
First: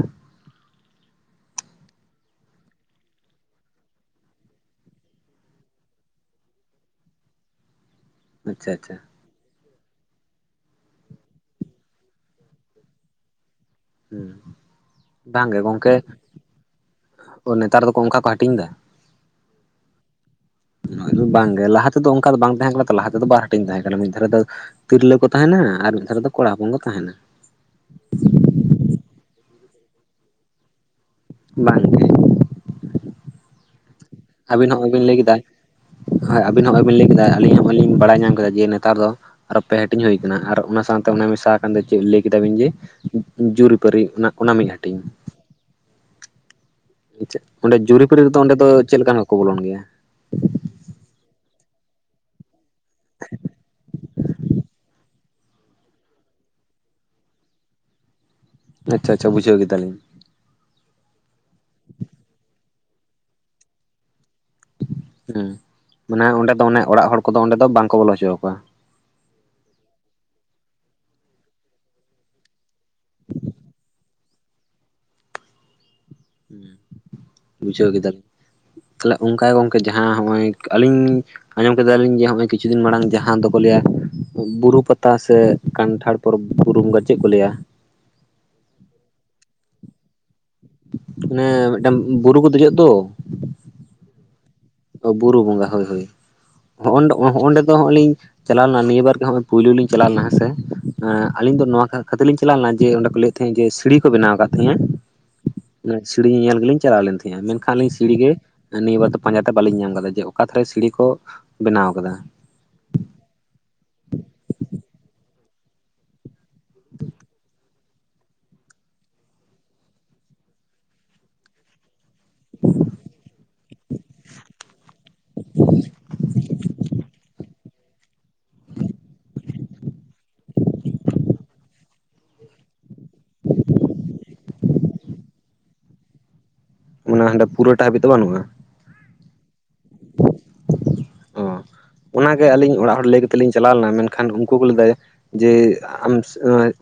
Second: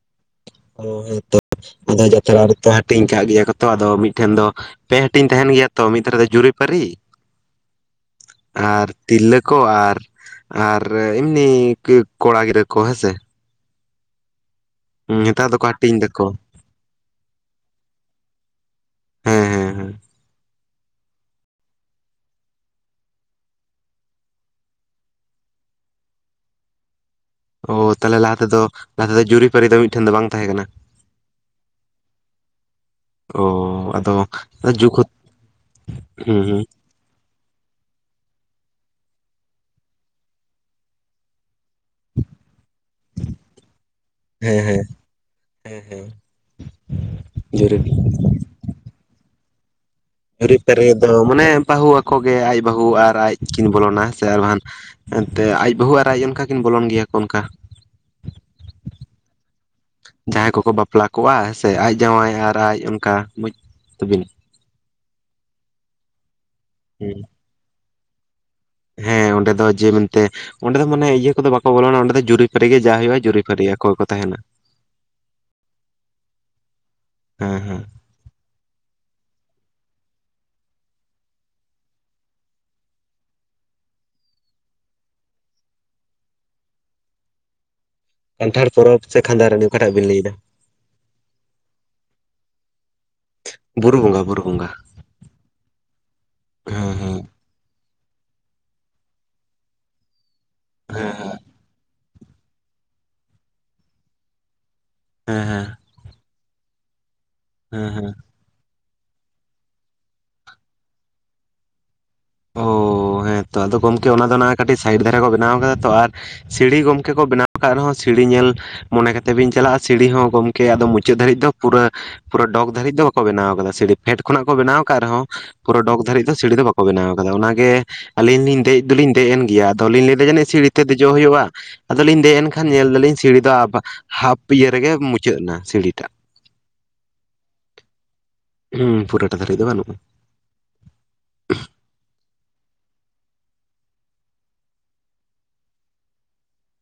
ᱚᱸ ᱦᱮᱸ ᱛᱚ ᱟᱫᱚ ᱡᱟᱛᱨᱟ ᱨᱮᱛᱚ ᱦᱟᱹᱴᱤᱧ ᱠᱟᱜ ᱜᱮᱭᱟ ᱠᱚᱛᱚ ᱟᱫᱚ ᱢᱤᱫᱴᱷᱮᱱ ᱫᱚ ᱯᱮ ᱦᱟᱹᱴᱤᱧ ᱛᱟᱦᱮᱱ ᱜᱮᱭᱟ ᱛᱚ ᱢᱤᱫ ᱫᱷᱟᱨᱮ ᱫᱚ ᱡᱩᱨᱤᱯᱟᱹᱨᱤ [inaudible] ᱟᱨ ᱟᱪᱪᱷᱟ ᱛᱤᱨᱞᱟᱹ ᱠᱚ ᱟᱨ ᱟᱨ ᱮᱢᱱᱤ ᱠᱚᱲᱟ ᱜᱤᱫᱽᱨᱟᱹ ᱠᱚ ᱦᱮᱸ ᱥᱮ ᱵᱟᱝ ᱱᱮᱛᱟᱨ ᱜᱮ ᱫᱚᱠᱚ ᱜᱚᱝᱠᱮ ᱦᱟᱹᱴᱤᱧ ᱫᱟᱠᱚ ᱱᱮᱛᱟᱨ ᱫᱚᱠᱚ ᱚᱱᱠᱟ ᱠᱚ ᱦᱟᱹᱴᱤᱧ ᱫᱟ ᱦᱮᱸ ᱦᱮᱸ ᱦᱮᱸ ᱱᱚᱜᱼᱚᱭ ᱫᱚ ᱵᱟᱝ ᱜᱮ ᱞᱟᱦᱟ ᱛᱮᱫᱚ ᱚᱝᱠᱟ ᱫᱚ ᱵᱟᱝ ᱛᱟᱦᱮᱸ ᱠᱟᱱᱟ ᱛᱚ ᱞᱟᱦᱟ ᱛᱮᱫᱚ ᱵᱟᱨ ᱦᱟᱹᱴᱤᱧ ᱛᱟᱦᱮᱸ ᱠᱟᱱᱟ ᱢᱤᱫ ᱫᱷᱟᱨᱮ ᱫᱚ ᱛᱤᱨᱞᱟᱹ ᱠᱚ ᱛᱟᱦᱮᱱᱟ ᱟᱨ ᱢᱤᱫ ᱫᱷᱟᱨᱮ ᱫᱚ ᱠᱚᱲᱟ ᱦᱚᱯᱚᱱ ᱠᱚ ᱛᱟᱦᱮᱱᱟ ᱳ ᱛᱟᱦᱚᱞᱮ ᱞᱟᱦᱟ ᱛᱮᱫᱚ ᱞᱟᱦᱟ ᱛᱮᱫᱚ ᱡᱩᱨᱤ ᱯᱟᱹᱨᱤ ᱫᱚ ᱢᱤᱫ ᱴᱷᱮᱱ ᱫᱚ ᱵᱟᱝ ᱛᱟᱦᱮᱸ ᱠᱟᱱᱟ ᱵᱟᱝ ᱜᱮ ᱳ ᱟᱫᱚ ᱟᱹᱵᱤᱱ ᱱᱚᱜᱼᱚᱭ ᱡᱩᱜᱽ ᱵᱤᱱ ᱦᱚᱸ ᱞᱟᱹᱭ ᱠᱮᱫᱟ ᱦᱳᱭ ᱦᱩᱸ ᱟᱹᱵᱤᱱ ᱦᱩᱸ ᱱᱚᱜᱼᱚᱭ ᱵᱤᱱ ᱞᱟᱹᱭ ᱠᱮᱫᱟ ᱟᱹᱞᱤᱧ ᱦᱚᱸ ᱵᱟᱹᱞᱤᱧ ᱵᱟᱲᱟᱭ ᱧᱟᱢ ᱠᱟᱫᱟ ᱡᱮ ᱱᱮᱛᱟᱨ ᱫᱚ ᱟᱨᱚ ᱯᱮ ᱦᱟᱹᱴᱤᱧ ᱦᱩᱭ ᱠᱟᱱᱟ ᱟᱨ ᱚᱱᱟ ᱥᱟᱶᱛᱮ ᱚᱱᱟ ᱢᱮᱥᱟ ᱟᱠᱟᱱ ᱫᱚ ᱪᱮᱫ ᱞᱟᱹᱭ ᱠᱮᱫᱟ ᱵᱤᱱ ᱡᱮ ᱡᱩᱨᱤ ᱯᱟᱹᱨᱤ ᱚᱱᱟ ᱚᱱᱟ ᱢᱤᱫ ᱦᱮᱸᱻᱦᱮᱸᱻ ᱦᱟᱹᱴᱤᱧ ᱦᱮᱸᱻᱦᱮᱸᱻ ᱚᱸᱰᱮ ᱡᱩᱨᱤ ᱯᱟᱹᱨᱤ ᱨᱮᱫᱚ ᱚᱸᱰᱮ ᱫᱚ ᱪᱮᱫ ᱞᱮᱠᱟᱱ ᱦᱚᱲ ᱠᱚ ᱵᱚᱞᱚᱱ ᱜᱮᱭᱟ ᱡᱩᱨᱤ ᱯᱟᱹᱨᱤ ᱫᱚ ᱢᱟᱱᱮ ᱵᱟᱹᱦᱩ ᱟᱠᱚ ᱜᱮ ᱟᱡ ᱵᱟᱹᱦᱩ ᱟᱨ ᱟᱡ ᱠᱤᱱ ᱵᱚᱞᱚᱱᱟ ᱥᱮ ᱟᱨ ᱵᱟᱦᱟᱱ ᱮᱱᱛᱮ ᱟᱡ ᱵᱟᱹᱦᱩ ᱟᱨ ᱟᱡ ᱚᱱᱠᱟ ᱠᱤᱱ ᱵᱚᱞᱚᱱ ᱜᱮᱭᱟ ᱠᱚ ᱚᱱᱠᱟ ᱟᱪᱪᱷᱟ ᱟᱪᱪᱷᱟ ᱵᱩᱡᱷᱟᱹᱣ ᱠᱮᱫᱟ ᱞᱤᱧ ᱡᱟᱦᱟᱸᱭ ᱠᱚᱠᱚ ᱵᱟᱯᱞᱟ ᱠᱚᱜᱼᱟ ᱦᱮᱸᱥᱮ ᱟᱡ ᱡᱟᱶᱟᱭ ᱟᱨ ᱟᱡ ᱚᱱᱠᱟ ᱵᱩᱡ ᱛᱟᱹᱵᱤᱱ ᱦᱩᱸ ᱢᱟᱱᱮ ᱚᱸᱰᱮ ᱫᱚ ᱚᱱᱮ ᱚᱲᱟᱜ ᱦᱮᱸ ᱦᱚᱲ ᱠᱚᱫᱚ ᱚᱸᱰᱮ ᱫᱚ ᱵᱟᱝᱠᱚ ᱵᱚᱞᱚ ᱦᱚᱪᱚᱣᱟ ᱠᱚᱣᱟ ᱦᱮᱸ ᱚᱸᱰᱮ ᱫᱚ ᱡᱮ ᱢᱮᱱᱛᱮ ᱚᱸᱰᱮ ᱫᱚ ᱢᱟᱱᱮ ᱤᱭᱟᱹ ᱠᱚᱫᱚ ᱵᱟᱠᱚ ᱵᱚᱞᱚᱱᱟ ᱚᱸᱰᱮ ᱫᱚ ᱡᱩᱨᱤ ᱯᱟᱹᱨᱤ ᱜᱮ ᱡᱟ ᱦᱩᱭᱩᱜᱼᱟ ᱡᱩᱨᱤ ᱯᱟᱹᱨᱤ ᱟᱠᱚ ᱜᱮᱠᱚ ᱛᱟᱦᱮᱸᱱᱟ ᱦᱮᱸ ᱦᱮᱸ ᱵᱩᱡᱷᱟᱹᱣ ᱠᱮᱫᱟᱞᱤᱧ ᱛᱟᱦᱞᱮ ᱚᱝᱠᱟ ᱜᱮ ᱜᱚᱝᱠᱮ ᱡᱟᱦᱟᱸ ᱦᱚᱸᱜᱼᱚᱭ ᱟᱹᱞᱤᱧ ᱟᱸᱡᱚᱢ ᱠᱮᱫᱟ ᱞᱤᱧ ᱡᱮ ᱦᱚᱸᱜᱼᱚᱭ ᱠᱤᱪᱷᱩ ᱫᱤᱱ ᱢᱟᱲᱟᱝ ᱡᱟᱦᱟᱸ ᱫᱚ ᱠᱚ ᱞᱟᱹᱭᱟ ᱵᱩᱨᱩ ᱯᱟᱛᱟ ᱥᱮ ᱠᱟᱱᱴᱷᱟᱲ ᱯᱚᱨᱚᱵᱽ ᱵᱩᱨᱩ ᱵᱚᱸᱜᱟ ᱪᱮᱫ ᱠᱚ ᱞᱟᱹᱭᱟ᱾ ᱠᱟᱱᱴᱷᱟᱲ ᱯᱚᱨᱚᱵᱽ ᱥᱮ ᱠᱷᱟᱫᱟᱨᱟᱹᱱᱤ ᱚᱠᱟᱴᱟᱜ ᱵᱤᱱ ᱞᱟᱹᱭᱟ ᱚᱱᱮ ᱢᱤᱫᱴᱟᱝ ᱵᱩᱨᱩ ᱠᱚ ᱫᱮᱡᱚᱜᱼᱟ ᱛᱚ ᱵᱩᱨᱩ ᱵᱚᱸᱜᱟ ᱵᱩᱨᱩ ᱵᱚᱸᱜᱟ᱾ ᱚ ᱵᱩᱨᱩ ᱵᱚᱸᱜᱟ ᱦᱚᱭ ᱦᱚᱭ ᱦᱮᱸ ᱦᱚᱸᱜᱼᱚᱸᱰ ᱦᱮᱸ ᱚᱸᱰᱮ ᱫᱚ ᱦᱚᱸᱜ ᱞᱤᱧ ᱪᱟᱞᱟᱣ ᱞᱮᱱᱟ ᱱᱤᱭᱟᱹ ᱵᱟᱨ ᱜᱮ ᱦᱚᱜᱼᱚᱭ ᱯᱩᱭᱞᱩ ᱞᱤᱧ ᱪᱟᱞᱟᱣ ᱞᱮᱱᱟ ᱦᱮᱸᱥᱮ, ᱦᱮᱸ ᱮᱸ ᱟᱞᱤᱧ ᱫᱚ ᱱᱚᱣᱟ ᱠᱷᱟ ᱠᱷᱟᱹᱛᱤᱨ ᱞᱤᱧ ᱪᱟᱞᱟᱣ ᱞᱮᱱᱟ ᱡᱮ ᱚᱸᱰᱮ ᱠᱚ ᱞᱟᱹᱭᱮᱫ ᱛᱟᱦᱮᱸᱫ ᱡᱮ ᱥᱤᱲᱤ ᱠᱚ ᱵᱮᱱᱟᱣ ᱠᱟᱫ ᱛᱟᱦᱮᱧᱟ ᱾ ᱦᱮᱸ ᱦᱮᱸ, -ᱱᱮᱡ ᱥᱤᱨᱤᱧ ᱧᱮᱧᱮᱞ ᱜᱤ ᱞᱤᱧ ᱪᱟᱞᱟᱣ ᱞᱮᱱ ᱛᱟᱦᱮᱧᱼᱟ ᱢᱮᱱᱠᱷᱟᱱ ᱦᱮᱸ ᱞᱤᱧ ᱦᱮᱸ ᱥᱤᱲᱷᱤ ᱜᱮ ᱱᱤᱭᱟᱹ ᱵᱟᱨ ᱫᱚ ᱯᱟᱸᱡᱟ ᱛᱮ ᱵᱟᱹᱞᱤᱧ ᱧᱟᱢ ᱠᱟᱫᱟ ᱡᱮ ᱚᱠᱟ ᱛᱷᱟᱨᱮ ᱥᱤᱲᱷᱤ ᱠᱚ ᱵᱮᱱᱟᱣ ᱟᱠᱟᱫᱟ! ᱚ.... ᱦᱮᱸ ᱛᱚ ᱟᱫᱚ ᱜᱚᱢᱠᱮ ᱚᱱᱟ ᱫᱚ ᱱᱟᱦᱟᱸᱜ ᱠᱟᱹᱴᱤᱡ ᱥᱟᱭᱤᱰ ᱫᱷᱟᱨᱮ ᱠᱚ ᱵᱮᱱᱟᱣ ᱟᱠᱟᱫᱟ ᱛᱚ ᱟᱨ ᱥᱤᱲᱤ ᱜᱚᱢᱠᱮ ᱠᱚ ᱵᱮᱱᱟᱣ ᱠᱟᱜ ᱨᱮᱦᱚᱸ ᱥᱤᱲᱤ ᱧᱮᱞ ᱢᱚᱱᱮ ᱠᱟᱛᱮ ᱵᱤᱱ ᱪᱟᱞᱟᱜᱼᱟ ᱥᱤᱲᱤ ᱦᱚᱸ ᱜᱚᱢᱠᱮ ᱟᱫᱚ ᱢᱩᱪᱟᱹᱫ ᱫᱷᱟᱹᱨᱤᱡ ᱫᱚ ᱯᱩᱨᱟᱹ ᱯᱩᱨᱟᱹ ᱰᱚᱜ ᱫᱷᱟᱹᱨᱤᱡ ᱫᱚ ᱵᱟᱠᱚ ᱵᱮᱱᱟᱣ ᱟᱠᱟᱫᱟ ᱥᱤᱲᱷᱤ ᱯᱷᱮᱰ ᱠᱷᱚᱱᱟᱜ ᱠᱚ ᱵᱮᱱᱟᱣ ᱟᱠᱟᱜ ᱨᱮᱦᱚᱸ ᱯᱩᱨᱟᱹ ᱰᱚᱜ ᱫᱷᱟᱨᱤᱡ ᱫᱚ ᱥᱤᱲᱷᱤ ᱫᱚ ᱵᱟᱠᱚ ᱵᱮᱱᱟᱣ ᱟᱫᱚ ᱚᱱᱟ ᱜᱮ ᱟᱹᱞᱤᱧ ᱞᱤᱧ ᱫᱮᱡ ᱫᱚᱞᱤᱧ ᱫᱮᱡ ᱮᱱ ᱜᱮᱭᱟ ᱟᱫᱚᱞᱤᱧ ᱞᱮᱭᱫᱟ ᱡᱟᱹᱱᱤᱡ ᱥᱤᱲᱤᱛᱮ ᱫᱮᱡᱚᱜ ᱦᱳᱭᱳᱜᱼᱟ᱾ ᱟᱫᱚᱞᱤᱧ ᱫᱮᱡ ᱮᱱ ᱠᱷᱟᱱ ᱧᱮᱞ ᱮᱫᱟᱞᱤᱧ ᱥᱤᱲᱷᱤ ᱫᱚ ᱟᱵᱟ ᱦᱟᱯᱷ ᱤᱭᱟᱹ ᱨᱮᱜᱮ ᱢᱩᱪᱟᱹᱫ ᱮᱱᱟ ᱥᱤᱲᱷᱤᱴᱟᱜ, ᱢᱟᱱᱮ ᱦᱟᱸᱰᱮ ᱯᱩᱨᱟᱹ ᱴᱟ ᱦᱟᱵᱤᱡ ᱫᱚ ᱵᱟᱹᱱᱩᱜᱼᱟ ᱾ ᱦᱩᱸ ᱯᱩᱨᱟᱴᱟᱜ ᱫᱷᱟᱨᱤᱡ ᱫᱚ ᱵᱟᱹᱱᱩᱜᱼᱟ ᱾ ᱚ ᱚᱱᱟᱜᱮ ᱟᱹᱞᱤᱧ ᱚᱲᱟᱜ ᱦᱚᱲ ᱞᱟᱹᱭ ᱠᱟᱛᱮᱫ ᱞᱤᱧ ᱪᱟᱞᱟᱣ ᱞᱮᱱᱟ ᱢᱮᱱᱠᱷᱟᱱ ᱩᱱᱠᱩ ᱠᱚ ᱞᱟᱹᱭ ᱡᱮ ᱟᱢ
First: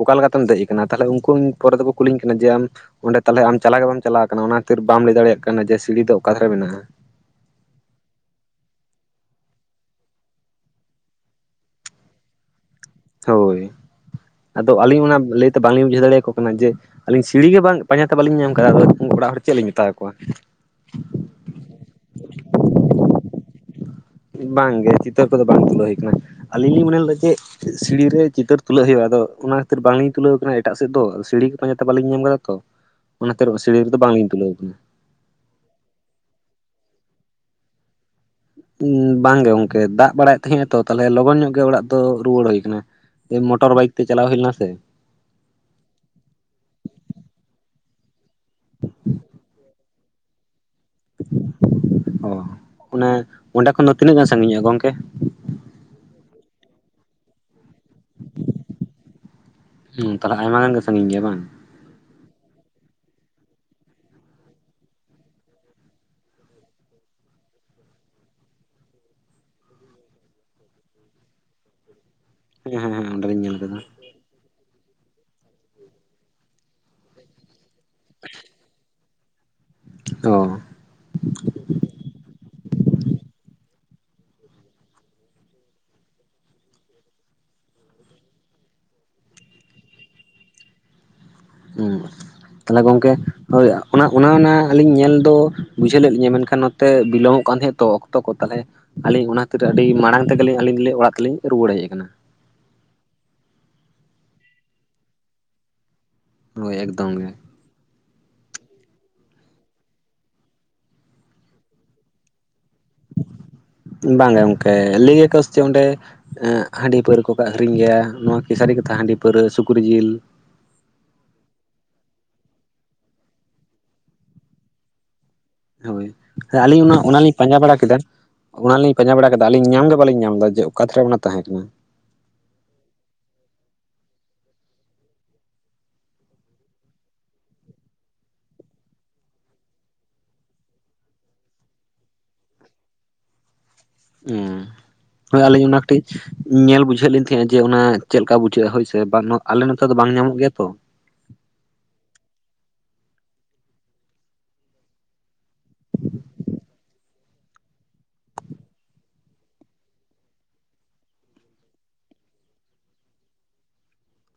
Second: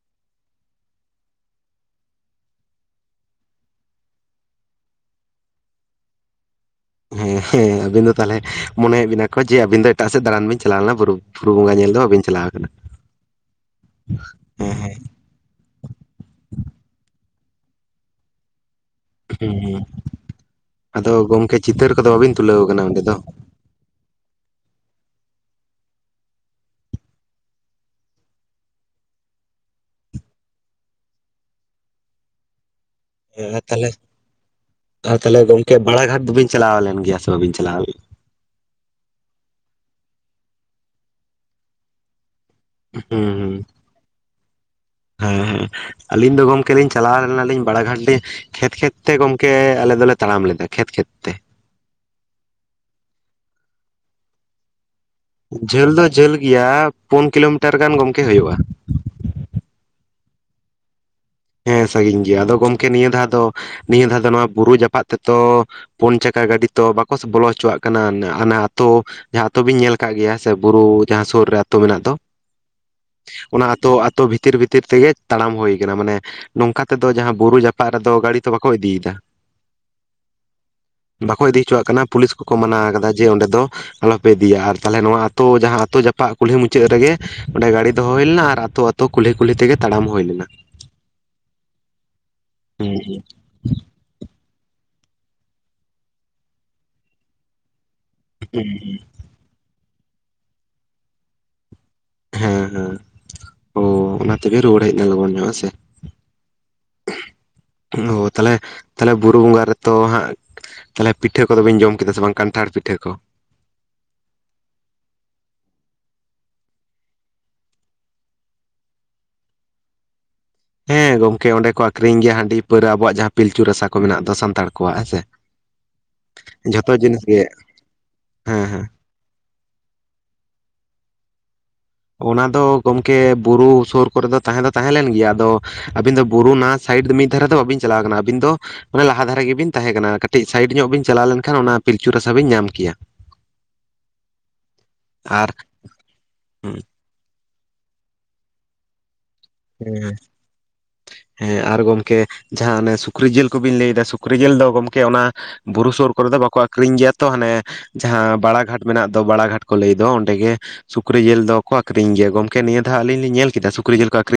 ᱚᱠᱟᱞᱮ ᱞᱮᱠᱟᱛᱮᱢ ᱫᱮᱡ ᱠᱟᱱᱟ ᱛᱟᱦᱚᱞᱮ ᱩᱱᱠᱩ ᱯᱚᱨᱮ ᱫᱚᱠᱚ ᱠᱩᱞᱤᱧ ᱠᱟᱱᱟ ᱡᱮ ᱟᱢ ᱚᱸᱰᱮ ᱛᱟᱦᱚᱞᱮ ᱟᱢ ᱪᱟᱞᱟᱜ ᱵᱟᱢ ᱪᱟᱞᱟᱣ ᱠᱟᱱᱟ ᱚᱱᱟ ᱠᱷᱟᱹᱛᱤᱨ ᱵᱟᱢ ᱞᱟᱹᱭ ᱫᱟᱲᱮᱭᱟᱜ ᱠᱟᱱᱟ ᱡᱮ ᱥᱤᱲᱤ ᱫᱚ ᱚᱠᱟ ᱫᱷᱟᱨᱮ ᱢᱮᱱᱟᱜ-ᱟ᱾ ᱦᱮᱸ ᱦᱮᱸ ᱟᱵᱤᱱ ᱫᱚ ᱛᱟᱦᱚᱞᱮ ᱢᱚᱱᱮᱭ ᱮᱫ ᱵᱤᱱᱟ ᱠᱚ ᱡᱮ ᱟᱵᱤᱱ ᱫᱚ ᱮᱴᱟᱜ ᱥᱮᱫ ᱫᱟᱬᱟᱱ ᱵᱤᱱ ᱪᱟᱞᱟᱣ ᱞᱮᱱᱟ ᱵᱩᱨᱩ ᱯᱷᱩᱨᱩ ᱵᱚᱸᱜᱟ ᱧᱮᱞ ᱫᱚ ᱵᱟᱹᱵᱤᱱ ᱪᱟᱞᱟᱣ ᱠᱟᱱᱟ᱾ ᱦᱳᱭ ᱟᱫᱚ ᱟᱹᱞᱤᱧ ᱚᱱᱟ ᱞᱟᱹᱭ ᱵᱟᱝ ᱞᱤᱧ ᱵᱩᱡᱷᱟᱹᱣ ᱫᱟᱲᱮᱭ ᱟᱠᱚ ᱠᱟᱱᱟ ᱡᱮ ᱟᱹᱞᱤᱧ ᱥᱤᱲᱤ ᱜᱮ ᱵᱟᱝ ᱯᱟᱸᱡᱟ ᱛᱮ ᱵᱟᱞᱤᱧ ᱧᱟᱢ ᱠᱟᱜ ᱟ ᱚᱲᱟᱜ ᱦᱚᱲ ᱪᱮᱫ ᱦᱩᱸ ᱞᱤᱧ ᱦᱩᱸ ᱢᱮᱛᱟᱣ ᱠᱚᱣᱟ ᱟᱫᱚ ᱜᱚᱝᱠᱮ ᱪᱤᱛᱟᱹᱨ ᱠᱚᱫᱚ ᱵᱟᱹᱵᱤᱱ ᱛᱩᱞᱟᱹᱣ ᱠᱟᱱᱟ ᱚᱸᱰᱮ ᱫᱚ ᱵᱟᱝ ᱜᱮ ᱪᱤᱛᱟᱹᱨ ᱠᱚᱫᱚ ᱵᱟᱝ ᱛᱩᱞᱟᱹᱣ ᱦᱩᱭ ᱠᱟᱱᱟ ᱟᱹᱞᱤᱧ ᱞᱤᱧ ᱢᱚᱱᱮ ᱞᱮᱫᱟ ᱪᱮᱫ ᱥᱤᱲᱤ ᱨᱮ ᱪᱤᱛᱟᱹᱨ ᱛᱩᱞᱟᱹᱜ ᱦᱩᱭᱩᱜᱼᱟ ᱟᱫᱚ ᱚᱱᱟ ᱠᱷᱟᱹᱛᱤᱨ ᱵᱟᱝᱞᱤᱧ ᱛᱩᱞᱟᱹᱣ ᱠᱟᱱᱟ ᱮᱴᱟᱜ ᱥᱮᱫ ᱫᱚ ᱥᱤᱲᱤ ᱠᱚ ᱯᱟᱸᱡᱟᱛᱮ ᱵᱟᱞᱤᱧ ᱧᱟᱢ ᱠᱟᱫᱟ ᱛᱚ ᱚᱱᱟᱛᱮ ᱟᱨ ᱥᱤᱲᱤ ᱛᱟᱦᱚᱞᱮ ᱨᱮᱫᱚ ᱵᱟᱝ ᱞᱤᱧ ᱛᱩᱞᱟᱹᱣ ᱠᱟᱱᱟ ᱟᱨ ᱛᱟᱦᱞᱮ ᱜᱚᱝᱠᱮ ᱵᱟᱲᱟ ᱜᱷᱟᱴ ᱫᱚᱵᱤᱱ ᱪᱟᱞᱟᱣ ᱞᱮᱱ ᱜᱮᱭᱟ ᱥᱮ ᱵᱟᱹᱵᱤᱱ ᱪᱟᱞᱟᱣ ᱵᱟᱝ ᱜᱮ ᱜᱚᱝᱠᱮ ᱫᱟᱜ ᱵᱟᱲᱟᱭᱮᱫ ᱛᱟᱦᱮᱸ ᱟᱭ ᱛᱚ ᱛᱟᱦᱞᱮ ᱞᱚᱜᱚᱱ ᱧᱚᱜ ᱜᱮ ᱚᱲᱟᱜ ᱫᱚ ᱨᱩᱣᱟᱹᱲ ᱦᱩᱭ ᱟᱠᱟᱱᱟ ᱢᱚᱴᱚᱨ ᱵᱟᱭᱤᱠ ᱛᱮ ᱪᱟᱞᱟᱣ ᱦᱩᱭ ᱞᱮᱱᱟ ᱥᱮ ᱦᱮᱸᱻᱦᱮᱸᱻ ᱟᱹᱞᱤᱧ ᱫᱚ ᱜᱚᱝᱠᱮ ᱞᱤᱧ ᱪᱟᱞᱟᱣ ᱞᱮᱱᱟ ᱞᱤᱧ ᱵᱟᱲᱟ ᱜᱷᱟᱴᱰᱤ ᱠᱷᱮᱛ ᱠᱷᱮᱛ ᱛᱮ ᱜᱚᱝᱠᱮ ᱟᱞᱮ ᱫᱚᱞᱮ ᱛᱟᱲᱟᱢ ᱞᱮᱫᱟ ᱠᱷᱮᱛ ᱠᱷᱮᱛ ᱛᱮ ᱚ ᱚᱱᱮ ᱚᱸᱰᱮ ᱠᱷᱚᱱ ᱫᱚ ᱛᱤᱱᱟᱹᱜ ᱜᱟᱱ ᱥᱟᱺᱜᱤᱧ ᱧᱚᱜᱼᱟ ᱜᱚᱝᱠᱮ ᱡᱷᱟᱹᱞ ᱫᱚ ᱡᱷᱟᱹᱞ ᱜᱮᱭᱟ ᱯᱩᱱ ᱠᱤᱞᱳᱢᱤᱴᱟᱨ ᱜᱟᱱ ᱜᱚᱝᱠᱮ ᱦᱩᱭᱩᱜᱼᱟ ᱦᱩᱸ ᱛᱟᱞᱦᱮ ᱟᱭᱢᱟ ᱜᱟᱱ ᱜᱮ ᱥᱟᱺᱜᱤᱧ ᱜᱮᱭᱟ ᱵᱟᱝ ᱦᱮᱸ ᱥᱟᱺᱜᱤᱧ ᱜᱮᱭᱟ ᱟᱫᱚ ᱜᱚᱝᱠᱮ ᱱᱤᱭᱟᱹ ᱫᱷᱟᱣ ᱫᱚ ᱱᱤᱭᱟᱹ ᱫᱷᱟᱣ ᱫᱚ ᱱᱚᱣᱟ ᱵᱩᱨᱩ ᱡᱟᱯᱟᱜ ᱛᱮᱛᱚ ᱯᱩᱱ ᱪᱟᱠᱟ ᱜᱟᱹᱰᱤ ᱛᱚ ᱵᱟᱠᱚᱥ ᱵᱚᱞᱚ ᱦᱚᱪᱚᱣᱟᱜ ᱠᱟᱱᱟ ᱦᱟᱱᱟ ᱟᱛᱳ ᱡᱟᱦᱟᱸ ᱟᱛᱳ ᱵᱤᱱ ᱧᱮᱞ ᱟᱠᱟᱫ ᱜᱮᱭᱟ ᱥᱮ ᱵᱩᱨᱩ ᱡᱟᱦᱟᱸ ᱥᱩᱨ ᱨᱮ ᱟᱛᱳ ᱢᱮᱱᱟᱜ ᱫᱚ ᱦᱮᱸᱻᱦᱮᱸᱻᱦᱮᱸᱻ ᱚᱸᱰᱮ ᱞᱤᱧ ᱧᱮᱞ ᱠᱟᱫᱟ ᱛᱚ ᱵᱷᱤᱛᱤᱨ ᱵᱷᱤᱛᱤᱨ ᱛᱮᱜᱮ ᱛᱟᱲᱟᱢ ᱦᱩᱭ ᱠᱟᱱᱟ ᱢᱟᱱᱮ ᱱᱚᱝᱠᱟ ᱛᱮᱫᱚ ᱡᱟᱦᱟᱸ ᱵᱩᱨᱩ ᱡᱟᱯ ᱮᱴᱟᱜ ᱨᱮᱫᱚ ᱜᱟᱹᱲᱤ ᱛᱚ ᱵᱟᱠᱚ ᱤᱫᱤᱭᱮᱫᱟ ᱚ ᱵᱟᱠᱚ ᱤᱫᱤ ᱦᱚᱪᱚᱣᱟᱜ ᱠᱟᱱᱟ ᱯᱩᱞᱤᱥ ᱠᱚᱠᱚ ᱢᱟᱱᱟ ᱠᱟᱫᱟ ᱡᱮ ᱚᱸᱰᱮ ᱫᱚ ᱟᱞᱚᱯᱮ ᱤᱫᱤᱭᱟ ᱟᱨ ᱛᱟᱦᱞᱮ ᱱᱚᱣᱟ ᱟᱛᱩ ᱡᱟᱸᱦᱟ ᱟᱹᱛᱩ ᱡᱟᱯᱟᱜ ᱠᱩᱞᱦᱤ ᱢᱩᱪᱟᱹᱫ ᱨᱮᱜᱮ ᱚᱸᱰᱮ ᱜᱟᱹᱰᱤ ᱫᱚᱦᱚ ᱦᱳᱭ ᱞᱮᱱᱟ ᱟᱨ ᱟᱹᱛᱩ ᱛᱚ ᱠᱩᱞᱦᱤ ᱠᱩᱞᱦᱤ ᱛᱮᱜᱮ ᱛᱟᱲᱟᱢ ᱦᱩᱭ ᱞᱮᱱᱟ ᱦᱮᱸ ᱛᱟᱞᱦᱮ ᱦᱩᱸ ᱜᱚᱝᱠᱮ ᱦᱩᱸ ᱦᱳᱭ ᱚᱱᱟ ᱚᱱᱟ ᱚᱱᱟ ᱟᱹᱞᱤᱧ ᱧᱮᱞ ᱫᱚ ᱵᱩᱡᱷᱟᱹᱣ ᱞᱮᱫ ᱞᱤᱧᱟᱹ ᱢᱮᱱᱠᱷᱟᱱ ᱱᱚᱛᱮ ᱵᱤᱞᱚᱢᱚᱜ ᱠᱟᱱ ᱛᱟᱦᱮᱸᱫ ᱛᱚ ᱚ ᱠᱚ [inaudible] ᱛᱟᱦᱚᱞᱮ ᱦᱩᱸ ᱦᱩᱸ ᱟᱹᱞᱤᱧ ᱚᱱᱟ ᱠᱷᱟᱹᱛᱤᱨ ᱛᱮ ᱟᱹᱰᱤ ᱢᱟᱲᱟᱝ ᱛᱮᱜᱮ ᱞᱤᱧ ᱟᱹᱞᱤᱧ ᱚᱲᱟᱜ ᱛᱮ ᱞᱤᱧ ᱨᱩᱣᱟᱹᱲ ᱦᱮᱡ ᱟᱠᱟᱱᱟ ᱦᱮᱸ ᱦᱮᱸ ᱚ ᱚᱱᱟ ᱛᱮᱜᱮ ᱨᱩᱣᱟᱹᱲ ᱦᱮᱡ ᱮᱱᱟ ᱞᱚᱜᱚᱱ ᱧᱚᱜ ᱦᱮᱸᱥᱮ ᱦᱳᱭ ᱮᱠᱫᱚᱢ ᱜᱮ ᱚ ᱛᱟᱦᱞᱮ ᱛᱟᱦᱞᱮ ᱵᱩᱨᱩ ᱵᱚᱸᱜᱟ ᱨᱮᱛᱚ ᱦᱟᱸᱜ ᱛᱟᱦᱚᱞᱮ ᱯᱤᱴᱷᱟᱹ ᱠᱚᱫᱚ ᱵᱤᱱ ᱡᱚᱢ ᱠᱮᱫᱟ ᱥᱮ ᱵᱟᱝ ᱠᱟᱱᱴᱷᱟᱲ ᱯᱤᱴᱷᱟᱹ ᱠᱚ ᱵᱟᱝ ᱜᱮ ᱜᱚᱝᱠᱮ ᱞᱟᱹᱭ ᱟᱠᱚ ᱥᱮ ᱪᱮᱫ ᱚᱸᱰᱮ ᱦᱟᱺᱰᱤ ᱯᱟᱹᱣᱨᱟᱹ ᱠᱚᱠᱚ ᱟᱹᱠᱷᱨᱤᱧ ᱜᱮᱭᱟ ᱱᱚᱣᱟ ᱠᱤ ᱥᱟᱨᱤ ᱠᱟᱛᱷᱟ ᱦᱟᱺᱰᱤ ᱯᱟᱹᱣᱨᱟᱹ ᱥᱩᱠᱨᱤ ᱡᱤᱞ ᱦᱮᱸ ᱜᱚᱝᱠᱮ ᱚᱸᱰᱮ ᱠᱚ ᱟᱠᱷᱨᱤᱧ ᱜᱮᱭᱟ ᱦᱟᱺᱰᱤ ᱯᱟᱹᱨᱣᱟᱹ ᱟᱵᱚᱣᱟᱜ ᱡᱟᱦᱟᱸ ᱯᱤᱞᱪᱩ ᱨᱟᱥᱟ ᱠᱚ ᱢᱮᱱᱟᱜ ᱫᱚ ᱥᱟᱱᱛᱟᱲ ᱠᱚᱣᱟᱜ ᱦᱮᱸᱥᱮ ᱦᱳᱭ ᱟᱹᱞᱤᱧ ᱚᱱᱟ ᱞᱤᱧ ᱯᱟᱸᱡᱟ ᱵᱟᱲᱟ ᱠᱮᱫᱟ ᱦᱮᱸ ᱚᱱᱟ ᱦᱮᱸ ᱞᱤᱧ ᱯᱟᱸᱡᱟ ᱵᱟᱲᱟ ᱠᱮᱫᱟ ᱞᱤᱧ ᱧᱟᱢ ᱜᱮ ᱵᱟᱞᱤᱧ ᱧᱟᱢ ᱞᱮᱫᱟ ᱡᱮ ᱚᱠᱟ ᱫᱷᱟᱨᱮ ᱚᱱᱟ ᱛᱟᱦᱮᱸ ᱠᱟᱱᱟ ᱚᱱᱟ ᱫᱚ ᱜᱚᱝᱠᱮ ᱵᱩᱨᱩ ᱥᱳᱨ ᱠᱚᱨᱮ ᱫᱚ ᱛᱟᱦᱮᱸ ᱫᱚ ᱛᱟᱦᱮᱸ ᱞᱮᱱ ᱜᱮᱭᱟ ᱟᱫᱚ ᱟᱹᱵᱤᱱ ᱫᱚ ᱵᱩᱨᱩ ᱱᱟᱣᱟ ᱥᱟᱭᱤᱰ ᱫᱚ ᱢᱤᱫ ᱫᱷᱟᱨᱮ ᱫᱚ ᱵᱟᱹᱵᱤᱱ ᱪᱟᱞᱟᱣ ᱠᱟᱱᱟ ᱟᱹᱵᱤᱱ ᱫᱚ ᱢᱟᱱᱮ ᱞᱟᱦᱟ ᱫᱷᱟᱨᱮ ᱜᱮᱵᱤᱱ ᱛᱟᱦᱮᱸ ᱠᱟᱱᱟ ᱠᱟᱹᱴᱤᱡ ᱥᱟᱭᱤᱴ ᱧᱚᱜ ᱵᱤᱱ ᱪᱟᱞᱟᱣ ᱞᱮᱱ ᱠᱷᱟᱱ ᱚᱱᱟ ᱯᱤᱞᱪᱩ ᱨᱟᱥᱟ ᱵᱤᱱ ᱧᱟᱢ ᱠᱮᱭᱟ ᱦᱮᱸ ᱦᱳᱭ ᱟᱨ ᱟᱹᱞᱤᱧ ᱚᱱᱟ ᱠᱟᱹᱴᱤᱡ ᱦᱮᱸ ᱧᱮᱞ ᱵᱩᱡᱷᱟᱹᱣ ᱞᱤᱧ ᱦᱮᱸ ᱡᱮ ᱚᱱᱟ ᱪᱮᱫ ᱠᱟ ᱵᱩᱡᱷᱟᱹᱜᱼᱟ ᱦᱳᱭᱥᱮ ᱵᱟᱝ ᱟᱞᱮ ᱱᱚᱛᱮ ᱫᱚ ᱵᱟᱝ ᱧᱟᱢᱚᱜ ᱜᱮᱭᱟ ᱛᱚ ᱦᱮᱸ ᱟᱨ ᱜᱚᱝᱠᱮ ᱡᱟᱸᱦᱟ ᱚᱱᱮ ᱥᱩᱠᱨᱤ ᱡᱤᱞ ᱠᱚᱵᱤᱱ ᱞᱟᱹᱭ ᱫᱟ ᱥᱩᱠᱨᱤ ᱡᱤᱞ ᱫᱚ ᱜᱚᱝᱠᱮ ᱚᱱᱟ ᱵᱩᱨᱩ ᱥᱩᱨ ᱡᱚᱨᱮ ᱫᱚ ᱵᱟᱠᱚ ᱟᱠᱷᱨᱤᱧ ᱜᱮᱭᱟ ᱛᱚ ᱛᱚ ᱦᱟᱱᱮ ᱡᱟᱸᱦᱟ ᱵᱟᱲᱟ ᱜᱷᱟᱴ ᱢᱮᱱᱟᱜ ᱫᱚ ᱵᱟᱲᱟ ᱜᱷᱟᱴ ᱠᱚ ᱞᱟᱹᱭ ᱫᱚ ᱚᱸᱰᱮ ᱜᱮ ᱥᱩᱠᱨᱤ ᱡᱤᱞ ᱫᱚᱠᱚ ᱟᱹᱠᱷᱨᱤᱧ ᱜᱮᱭᱟ ᱜᱚᱢᱠᱮ ᱱᱤᱭᱟᱹ ᱫᱟᱷᱤᱣ ᱟᱞᱤᱧ ᱞᱤᱧ ᱧᱮᱞ ᱠᱮᱫᱟ ᱥᱩᱠᱨᱤ ᱡᱤᱞ ᱠᱚ ᱟᱹᱠᱷᱨᱤᱧ